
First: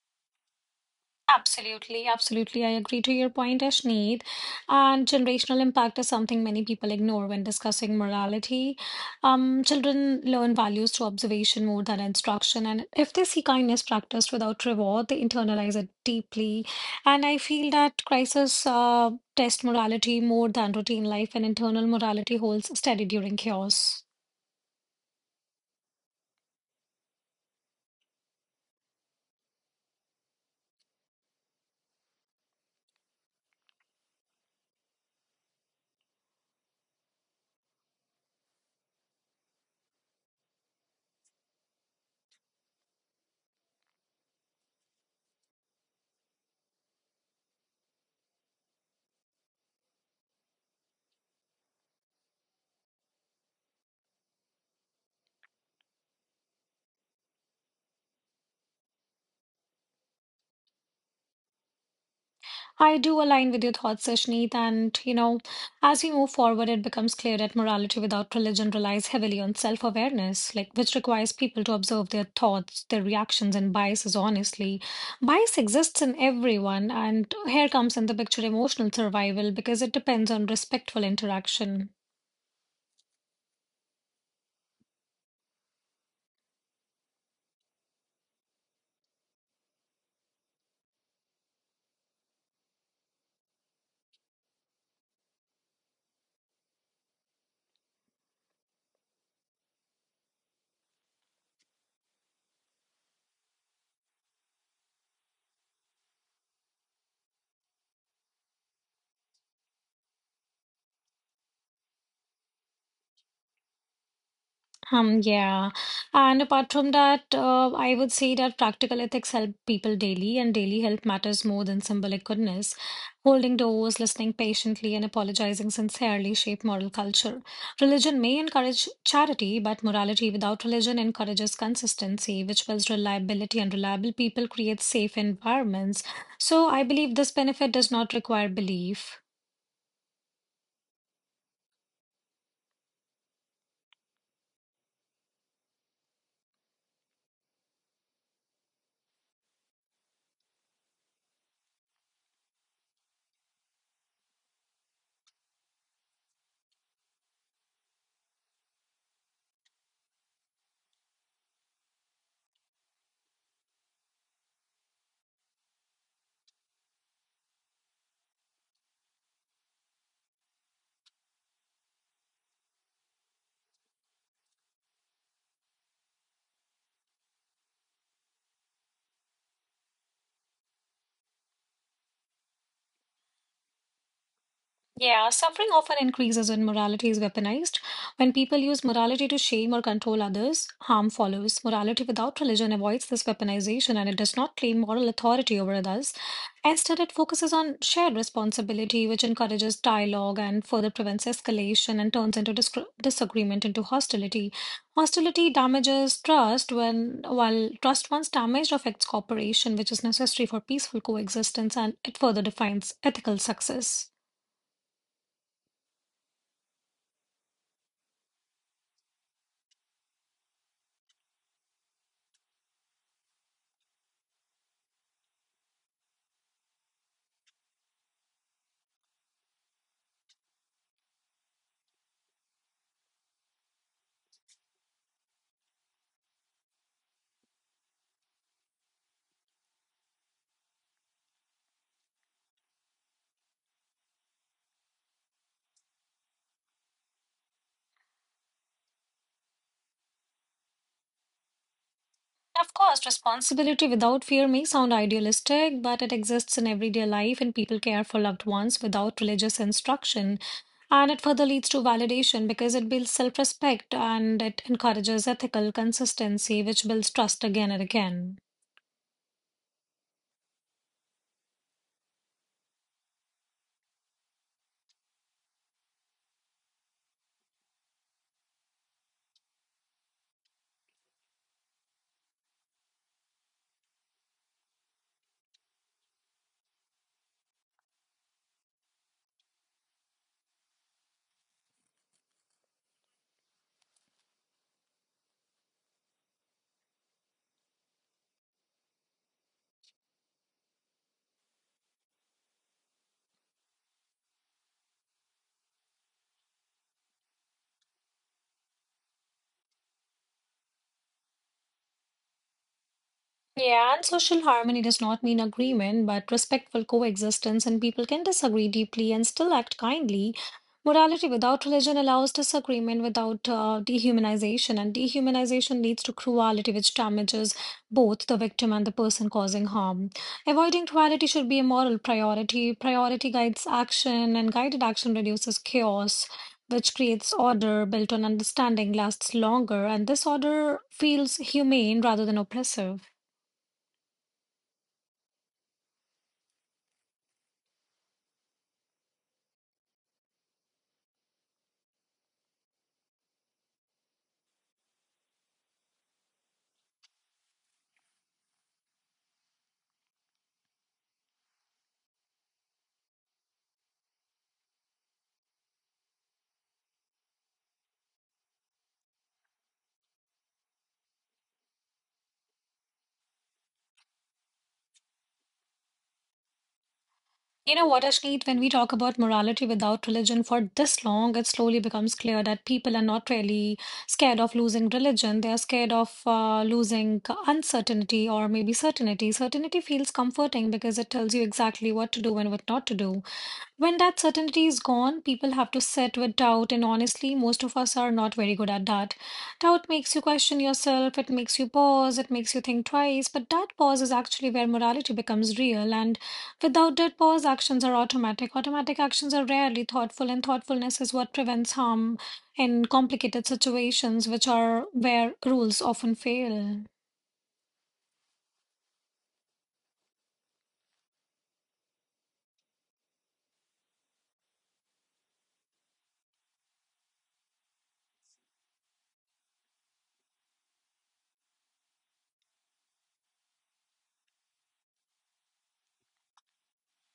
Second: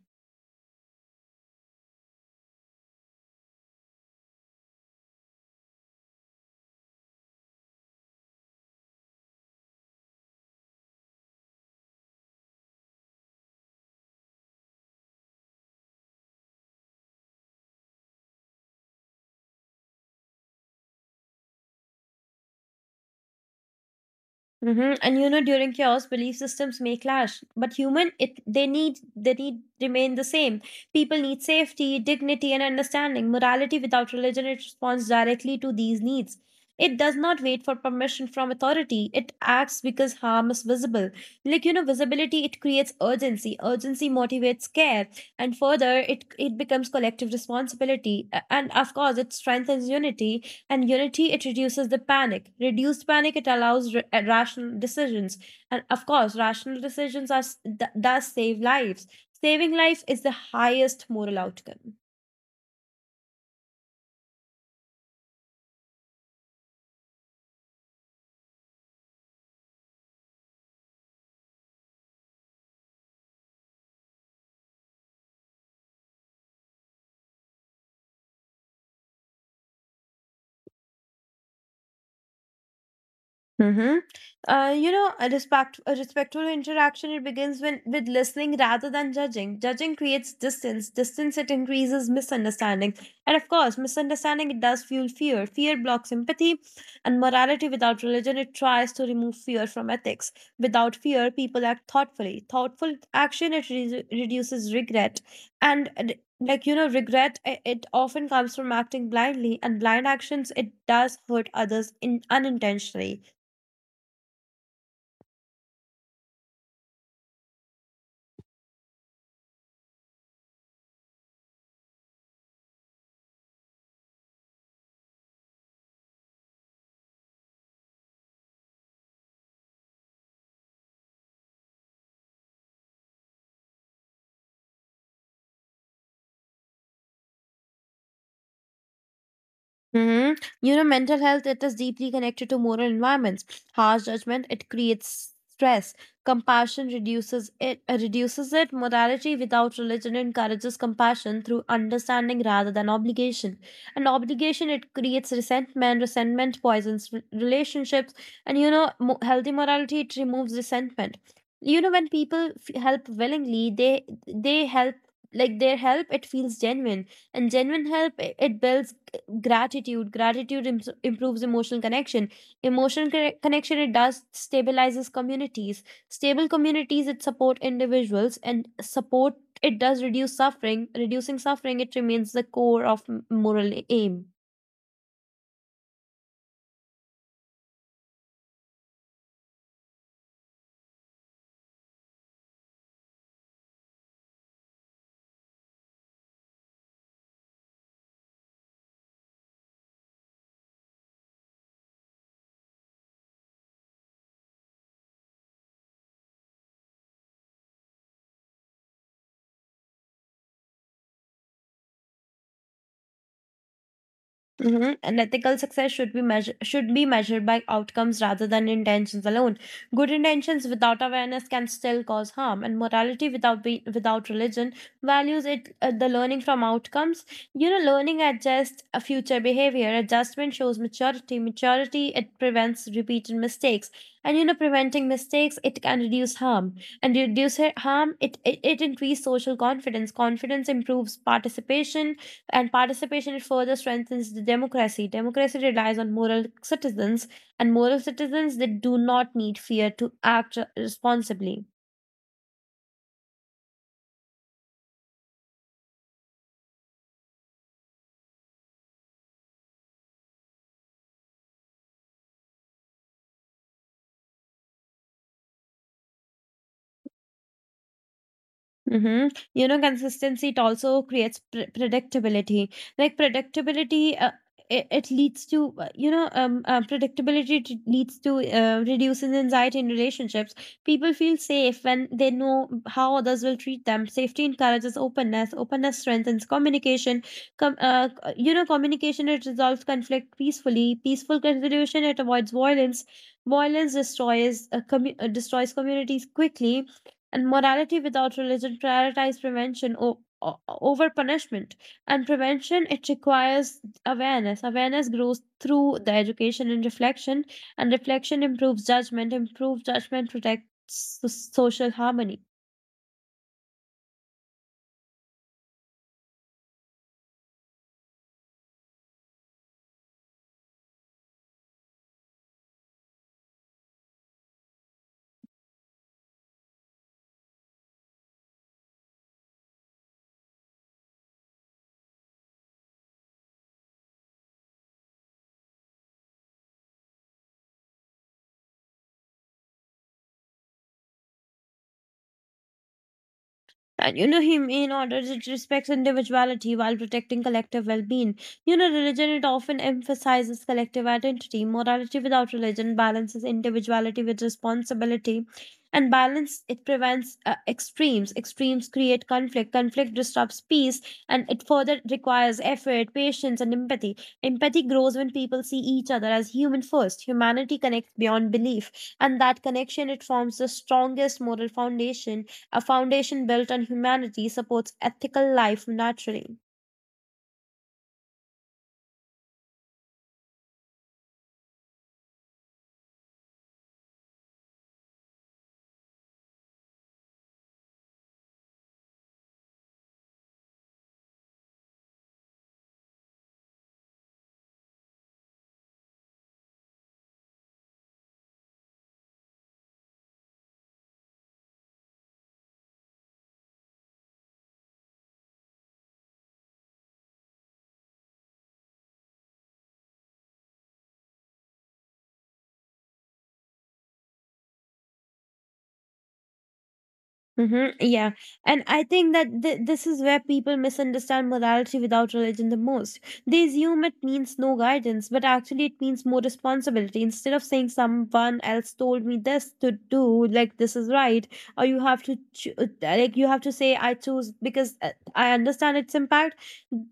Speaker 1: Absolutely, absolutely. I agree to your point, Ashneet. And generational impact is something many people ignore when discussing morality. Children learn values through observation more than instruction. And if they see kindness practiced without reward, they internalize it deeply. And I feel that crisis test morality more than routine life, and internal morality holds steady during chaos.
Speaker 2: Hmm. And you know, during chaos, belief systems may clash, but human, it they need remain the same. People need safety, dignity, and understanding. Morality without religion, it responds directly to these needs. It does not wait for permission from authority. It acts because harm is visible. Like you know, visibility it creates urgency. Urgency motivates care, and further, it becomes collective responsibility. And of course, it strengthens unity, and unity, it reduces the panic. Reduced panic, it allows rational decisions. And of course, rational decisions are thus save lives. Saving life is the highest moral outcome.
Speaker 1: I do align with your thoughts, Sashneet, and you know, as we move forward, it becomes clear that morality without religion relies heavily on self-awareness, like which requires people to observe their thoughts, their reactions, and biases honestly. Bias exists in everyone, and here comes in the picture emotional survival because it depends on respectful interaction.
Speaker 2: Mm-hmm. You know, a respectful interaction it begins when with listening rather than judging. Judging creates distance. Distance it increases misunderstanding, and of course, misunderstanding it does fuel fear. Fear blocks empathy, and morality without religion it tries to remove fear from ethics. Without fear, people act thoughtfully. Thoughtful action it reduces regret, and you know, regret it often comes from acting blindly, and blind actions it does hurt others in unintentionally.
Speaker 1: Yeah. And apart from that, I would say that practical ethics help people daily, and daily help matters more than symbolic goodness. Holding doors, listening patiently, and apologizing sincerely shape moral culture. Religion may encourage charity, but morality without religion encourages consistency, which builds reliability, and reliable people create safe environments. So I believe this benefit does not require belief.
Speaker 2: Hmm. You know, mental health it is deeply connected to moral environments. Harsh judgment it creates stress. Compassion reduces it reduces it. Morality without religion encourages compassion through understanding rather than obligation. And obligation it creates resentment. Resentment poisons relationships. And you know, healthy morality it removes resentment. You know, when people help willingly, they help like their help it feels genuine, and genuine help it builds gratitude. Gratitude improves emotional connection. Emotional connection it does stabilizes communities. Stable communities it support individuals, and support it does reduce suffering. Reducing suffering it remains the core of moral aim.
Speaker 1: Yeah, suffering often increases when morality is weaponized. When people use morality to shame or control others, harm follows. Morality without religion avoids this weaponization and it does not claim moral authority over others. Instead, it focuses on shared responsibility, which encourages dialogue and further prevents escalation and turns into discr disagreement into hostility. Hostility damages trust when, while trust once damaged affects cooperation, which is necessary for peaceful coexistence, and it further defines ethical success.
Speaker 2: Mhm. An ethical success should be measured by outcomes rather than intentions alone. Good intentions without awareness can still cause harm, and morality without religion values it the learning from outcomes. You know, learning adjusts a future behavior. Adjustment shows maturity. Maturity it prevents repeated mistakes, and you know, preventing mistakes it can reduce harm, and reduce harm it increases social confidence. Confidence improves participation, and participation it further strengthens the democracy. Democracy relies on moral citizens, and moral citizens that do not need fear to act responsibly.
Speaker 1: Of course, responsibility without fear may sound idealistic, but it exists in everyday life, and people care for loved ones without religious instruction. And it further leads to validation because it builds self respect and it encourages ethical consistency, which builds trust again and again.
Speaker 2: Mhm. You know, consistency it also creates predictability. Like predictability, it, it leads to you know, predictability leads to reducing anxiety in relationships. People feel safe when they know how others will treat them. Safety encourages openness. Openness strengthens communication. You know, communication it resolves conflict peacefully. Peaceful resolution it avoids violence. Violence destroys destroys communities quickly, and morality without religion prioritize prevention over punishment, and prevention it requires awareness. Awareness grows through the education and reflection, and reflection improves judgment. Improved judgment protects social harmony.
Speaker 1: Yeah, and social harmony does not mean agreement, but respectful coexistence, and people can disagree deeply and still act kindly. Morality without religion allows disagreement without dehumanization, and dehumanization leads to cruelty, which damages both the victim and the person causing harm. Avoiding cruelty should be a moral priority. Priority guides action, and guided action reduces chaos, which creates order built on understanding, lasts longer, and this order feels humane rather than oppressive.
Speaker 2: And you know, him in order it respects individuality while protecting collective well-being. You know, religion it often emphasizes collective identity. Morality without religion balances individuality with responsibility, and balance it prevents extremes. Extremes create conflict. Conflict disrupts peace, and it further requires effort, patience, and empathy. Empathy grows when people see each other as human first. Humanity connects beyond belief, and that connection it forms the strongest moral foundation. A foundation built on humanity supports ethical life naturally.
Speaker 1: You know what, Ashneet, when we talk about morality without religion for this long, it slowly becomes clear that people are not really scared of losing religion. They are scared of losing uncertainty or maybe certainty. Certainty feels comforting because it tells you exactly what to do and what not to do. When that certainty is gone, people have to sit with doubt, and honestly, most of us are not very good at that. Doubt makes you question yourself, it makes you pause, it makes you think twice, but that pause is actually where morality becomes real, and without that pause, actions are automatic. Automatic actions are rarely thoughtful, and thoughtfulness is what prevents harm in complicated situations, which are where rules often fail.
Speaker 2: Mm-hmm. Yeah. And I think that this is where people misunderstand morality without religion the most. They assume it means no guidance, but actually it means more responsibility. Instead of saying someone else told me this to do, like this is right, or you have to cho- like you have to say I choose because I understand its impact.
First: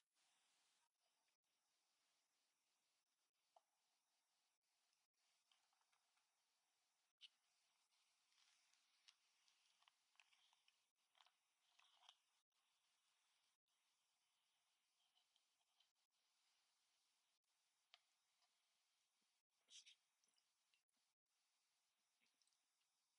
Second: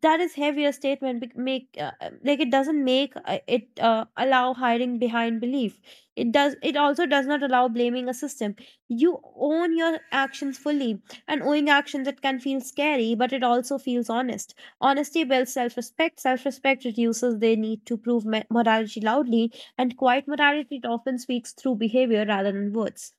Speaker 2: That is heavier statement. Bec- Make Like it doesn't make it allow hiding behind belief. It does. It also does not allow blaming a system, you own your actions fully, and owning actions it can feel scary, but it also feels honest. Honesty builds self-respect. Self-respect reduces the need to prove morality loudly, and quiet morality it often speaks through behavior rather than words.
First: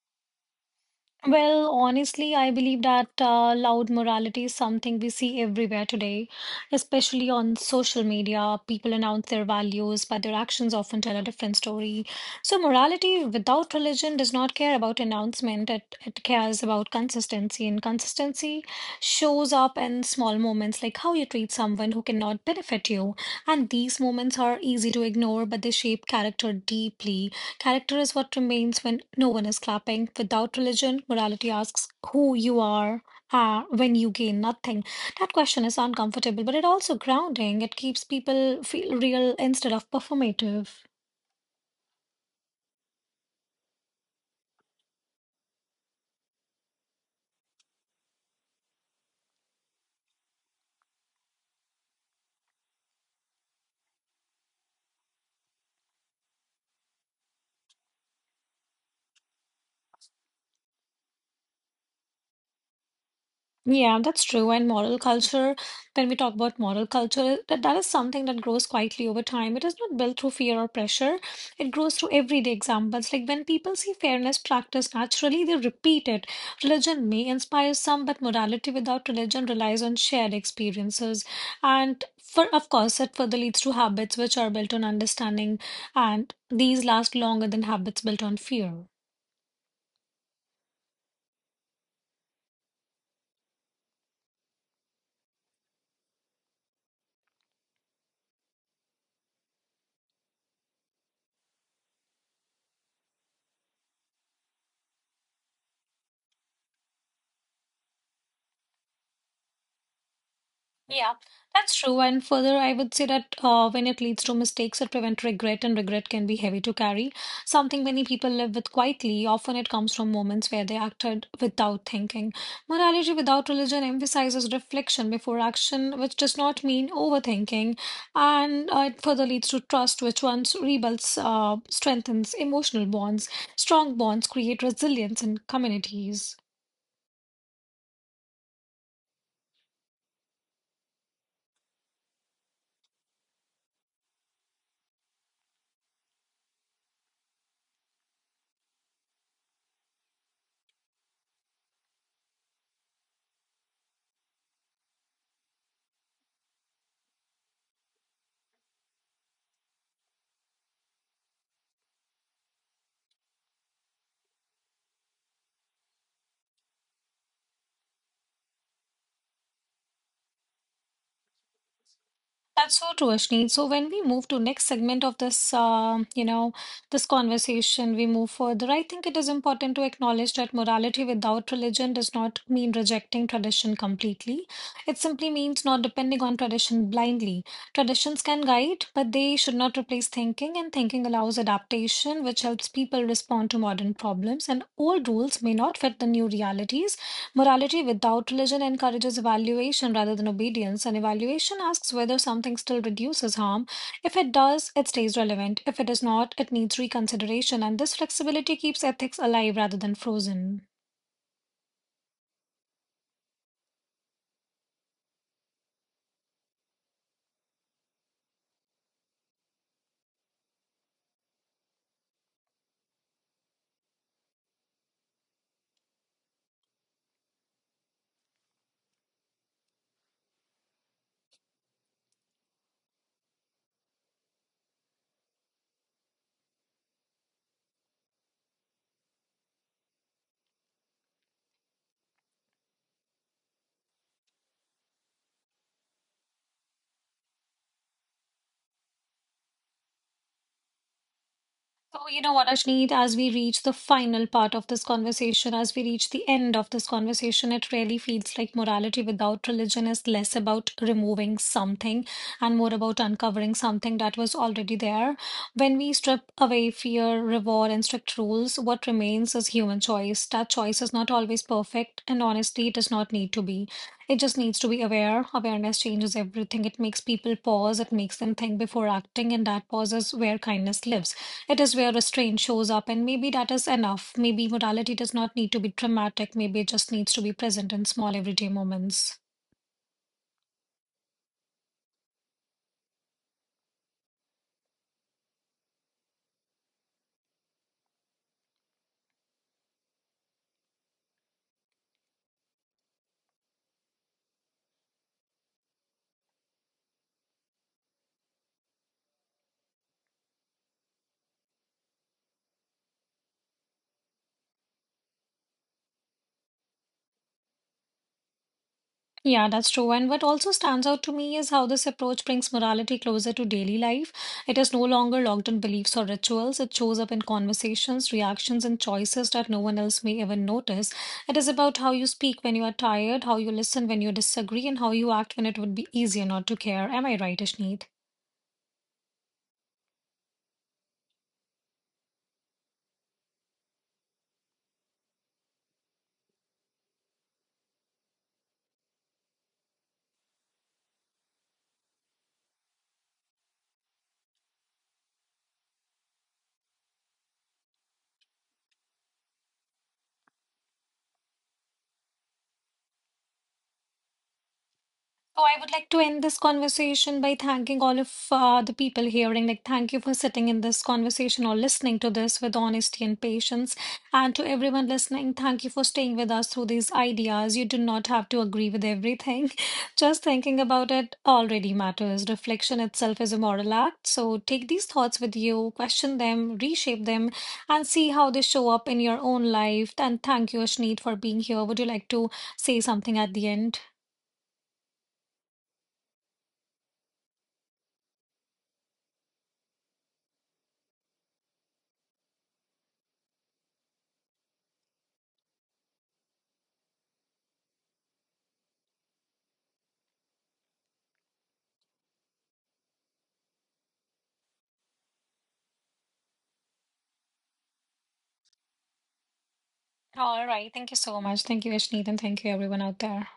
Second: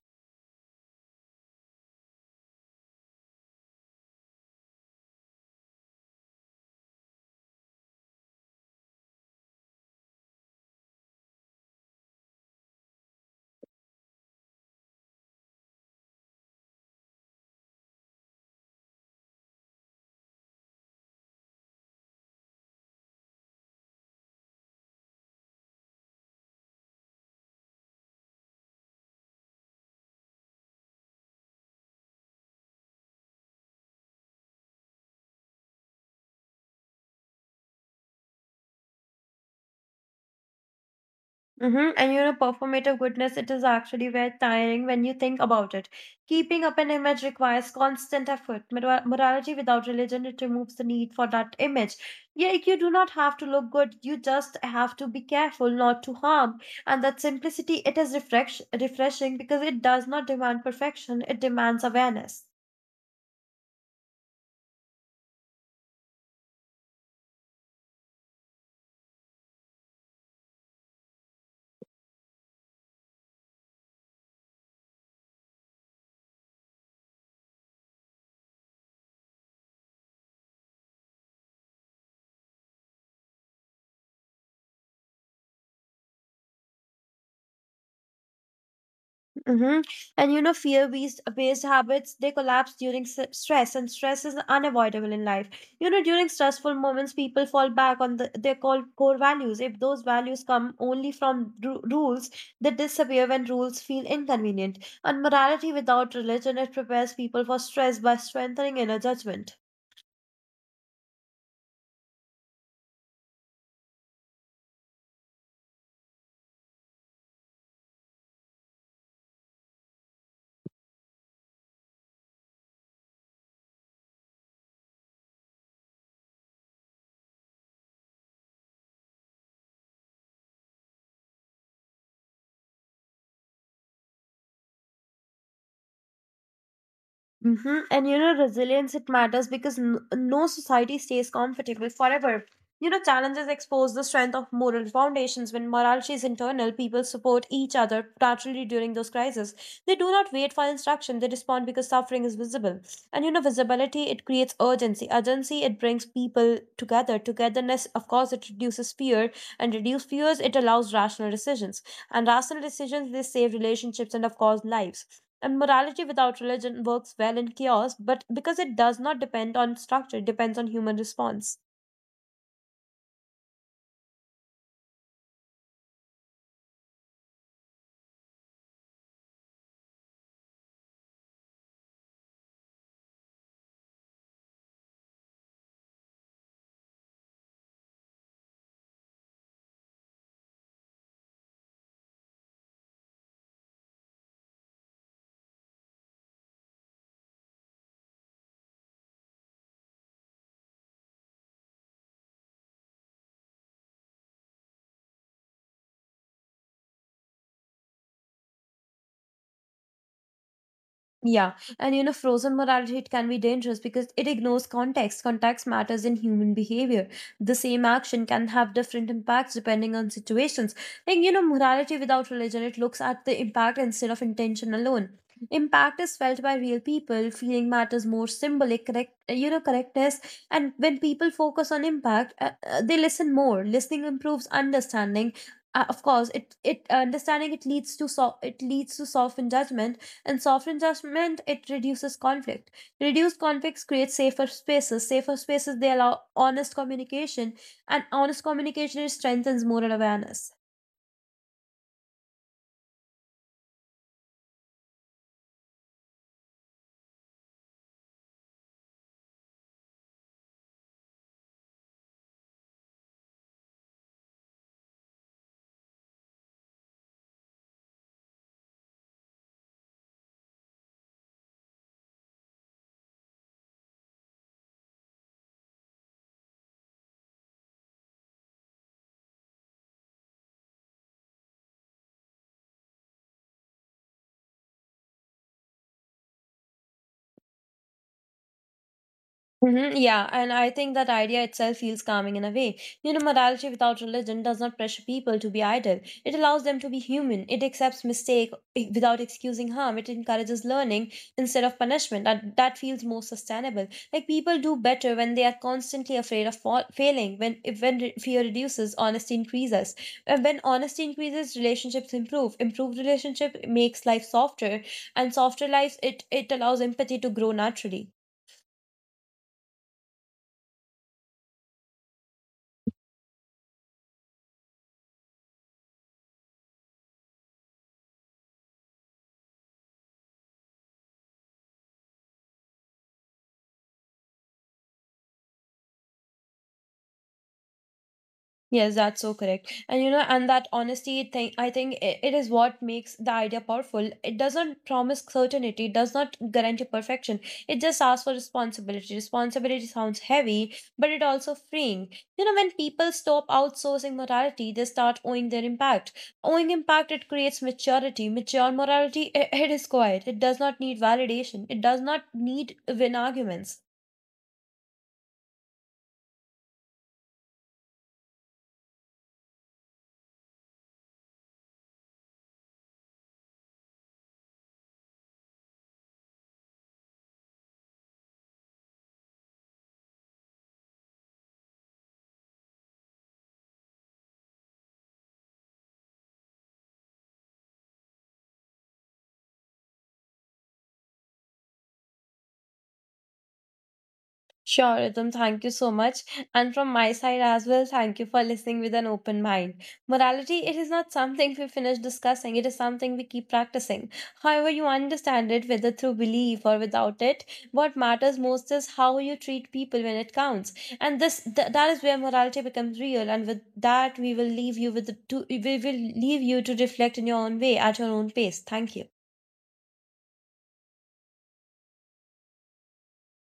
Speaker 1: Well, honestly, I believe that loud morality is something we see everywhere today, especially on social media. People announce their values, but their actions often tell a different story. So, morality without religion does not care about announcement, it cares about consistency. And consistency shows up in small moments, like how you treat someone who cannot benefit you. And these moments are easy to ignore, but they shape character deeply. Character is what remains when no one is clapping. Without religion, morality asks who you are when you gain nothing. That question is uncomfortable, but it also grounding. It keeps people feel real instead of performative.
Speaker 2: Mhm. Performative goodness, it is actually very tiring when you think about it. Keeping up an image requires constant effort. Morality without religion, it removes the need for that image. Yeah, like, you do not have to look good. You just have to be careful not to harm. And that simplicity, it is refreshing because it does not demand perfection. It demands awareness.
Speaker 1: Yeah, that's true. And moral culture, when we talk about moral culture, that is something that grows quietly over time. It is not built through fear or pressure. It grows through everyday examples. Like when people see fairness practiced naturally, they repeat it. Religion may inspire some, but morality without religion relies on shared experiences. And for, of course, it further leads to habits which are built on understanding, and these last longer than habits built on fear.
Speaker 2: Mm-hmm. Fear-based based based habits they collapse during stress, and stress is unavoidable in life. You know, during stressful moments, people fall back on their called core values. If those values come only from rules, they disappear when rules feel inconvenient. And morality without religion it prepares people for stress by strengthening inner judgment.
Speaker 1: Yeah, that's true. And further, I would say that when it leads to mistakes, it prevents regret, and regret can be heavy to carry. Something many people live with quietly. Often, it comes from moments where they acted without thinking. Morality without religion emphasizes reflection before action, which does not mean overthinking. And it further leads to trust, which once rebuilds, strengthens emotional bonds. Strong bonds create resilience in communities.
Speaker 2: Hmm. Resilience, it matters because no society stays comfortable forever. You know, challenges expose the strength of moral foundations. When morality is internal, people support each other naturally during those crises. They do not wait for instruction, they respond because suffering is visible. And you know, visibility, it creates urgency. Urgency, it brings people together. Togetherness, of course, it reduces fear. And reduce fears, it allows rational decisions. And rational decisions, they save relationships and, of course, lives, and morality without religion works well in chaos, but because it does not depend on structure, it depends on human response.
Speaker 1: That's so true, Ashni. So when we move to next segment of this, you know, this conversation, we move further. I think it is important to acknowledge that morality without religion does not mean rejecting tradition completely. It simply means not depending on tradition blindly. Traditions can guide, but they should not replace thinking, and thinking allows adaptation, which helps people respond to modern problems. And old rules may not fit the new realities. Morality without religion encourages evaluation rather than obedience, and evaluation asks whether something still reduces harm. If it does, it stays relevant. If it does not, it needs reconsideration, and this flexibility keeps ethics alive rather than frozen.
Speaker 2: Yeah, and you know, frozen morality it can be dangerous because it ignores context. Context matters in human behavior. The same action can have different impacts depending on situations. Like you know, morality without religion it looks at the impact instead of intention alone. Impact is felt by real people. Feeling matters more symbolic, correct? You know, correctness. And when people focus on impact, they listen more. Listening improves understanding. Of course, it understanding it leads to so it leads to soften judgment, and soft adjustment it reduces conflict, reduced conflicts create safer spaces, safer spaces they allow honest communication, and honest communication it strengthens moral awareness.
Speaker 1: So, you know what, Ashneet, as we reach the final part of this conversation, as we reach the end of this conversation, it really feels like morality without religion is less about removing something and more about uncovering something that was already there. When we strip away fear, reward, and strict rules, what remains is human choice. That choice is not always perfect, and honestly, it does not need to be. It just needs to be aware. Awareness changes everything. It makes people pause, it makes them think before acting, and that pause is where kindness lives. It is where restraint shows up, and maybe that is enough. Maybe morality does not need to be dramatic, maybe it just needs to be present in small everyday moments.
Speaker 2: Hmm. Yeah, and I think that idea itself feels calming in a way. You know, morality without religion does not pressure people to be idle. It allows them to be human. It accepts mistake without excusing harm. It encourages learning instead of punishment. That feels more sustainable. Like people do better when they are constantly afraid of failing. When if when re- fear reduces, honesty increases. And when honesty increases, relationships improve. Improved relationship makes life softer, and softer lives it allows empathy to grow naturally.
Speaker 1: Yeah, that's true. And what also stands out to me is how this approach brings morality closer to daily life. It is no longer locked in beliefs or rituals. It shows up in conversations, reactions, and choices that no one else may even notice. It is about how you speak when you are tired, how you listen when you disagree, and how you act when it would be easier not to care. Am I right, Ashneet?
Speaker 2: Yes, that's so correct. And you know, and that honesty thing, I think I it is what makes the idea powerful. It doesn't promise certainty, it does not guarantee perfection. It just asks for responsibility. Responsibility sounds heavy, but it also freeing. You know, when people stop outsourcing morality, they start owning their impact. Owning impact, it creates maturity. Mature morality, I it is quiet. It does not need validation. It does not need win arguments.
Speaker 1: So I would like to end this conversation by thanking all of the people hearing. Like, thank you for sitting in this conversation or listening to this with honesty and patience. And to everyone listening, thank you for staying with us through these ideas. You do not have to agree with everything. Just thinking about it already matters. Reflection itself is a moral act. So take these thoughts with you, question them, reshape them, and see how they show up in your own life. And thank you, Ashneet, for being here. Would you like to say something at the end?
Speaker 2: Sure, Ritam, thank you so much. And from my side as well, thank you for listening with an open mind. Morality, it is not something we finish discussing, it is something we keep practicing. However, you understand it, whether through belief or without it, what matters most is how you treat people when it counts. And that is where morality becomes real. And with that, we will leave you with we will leave you to reflect in your own way at your own pace. Thank you.
Speaker 1: All right. Thank you so much. Thank you, Ashneet, and thank you, everyone out there.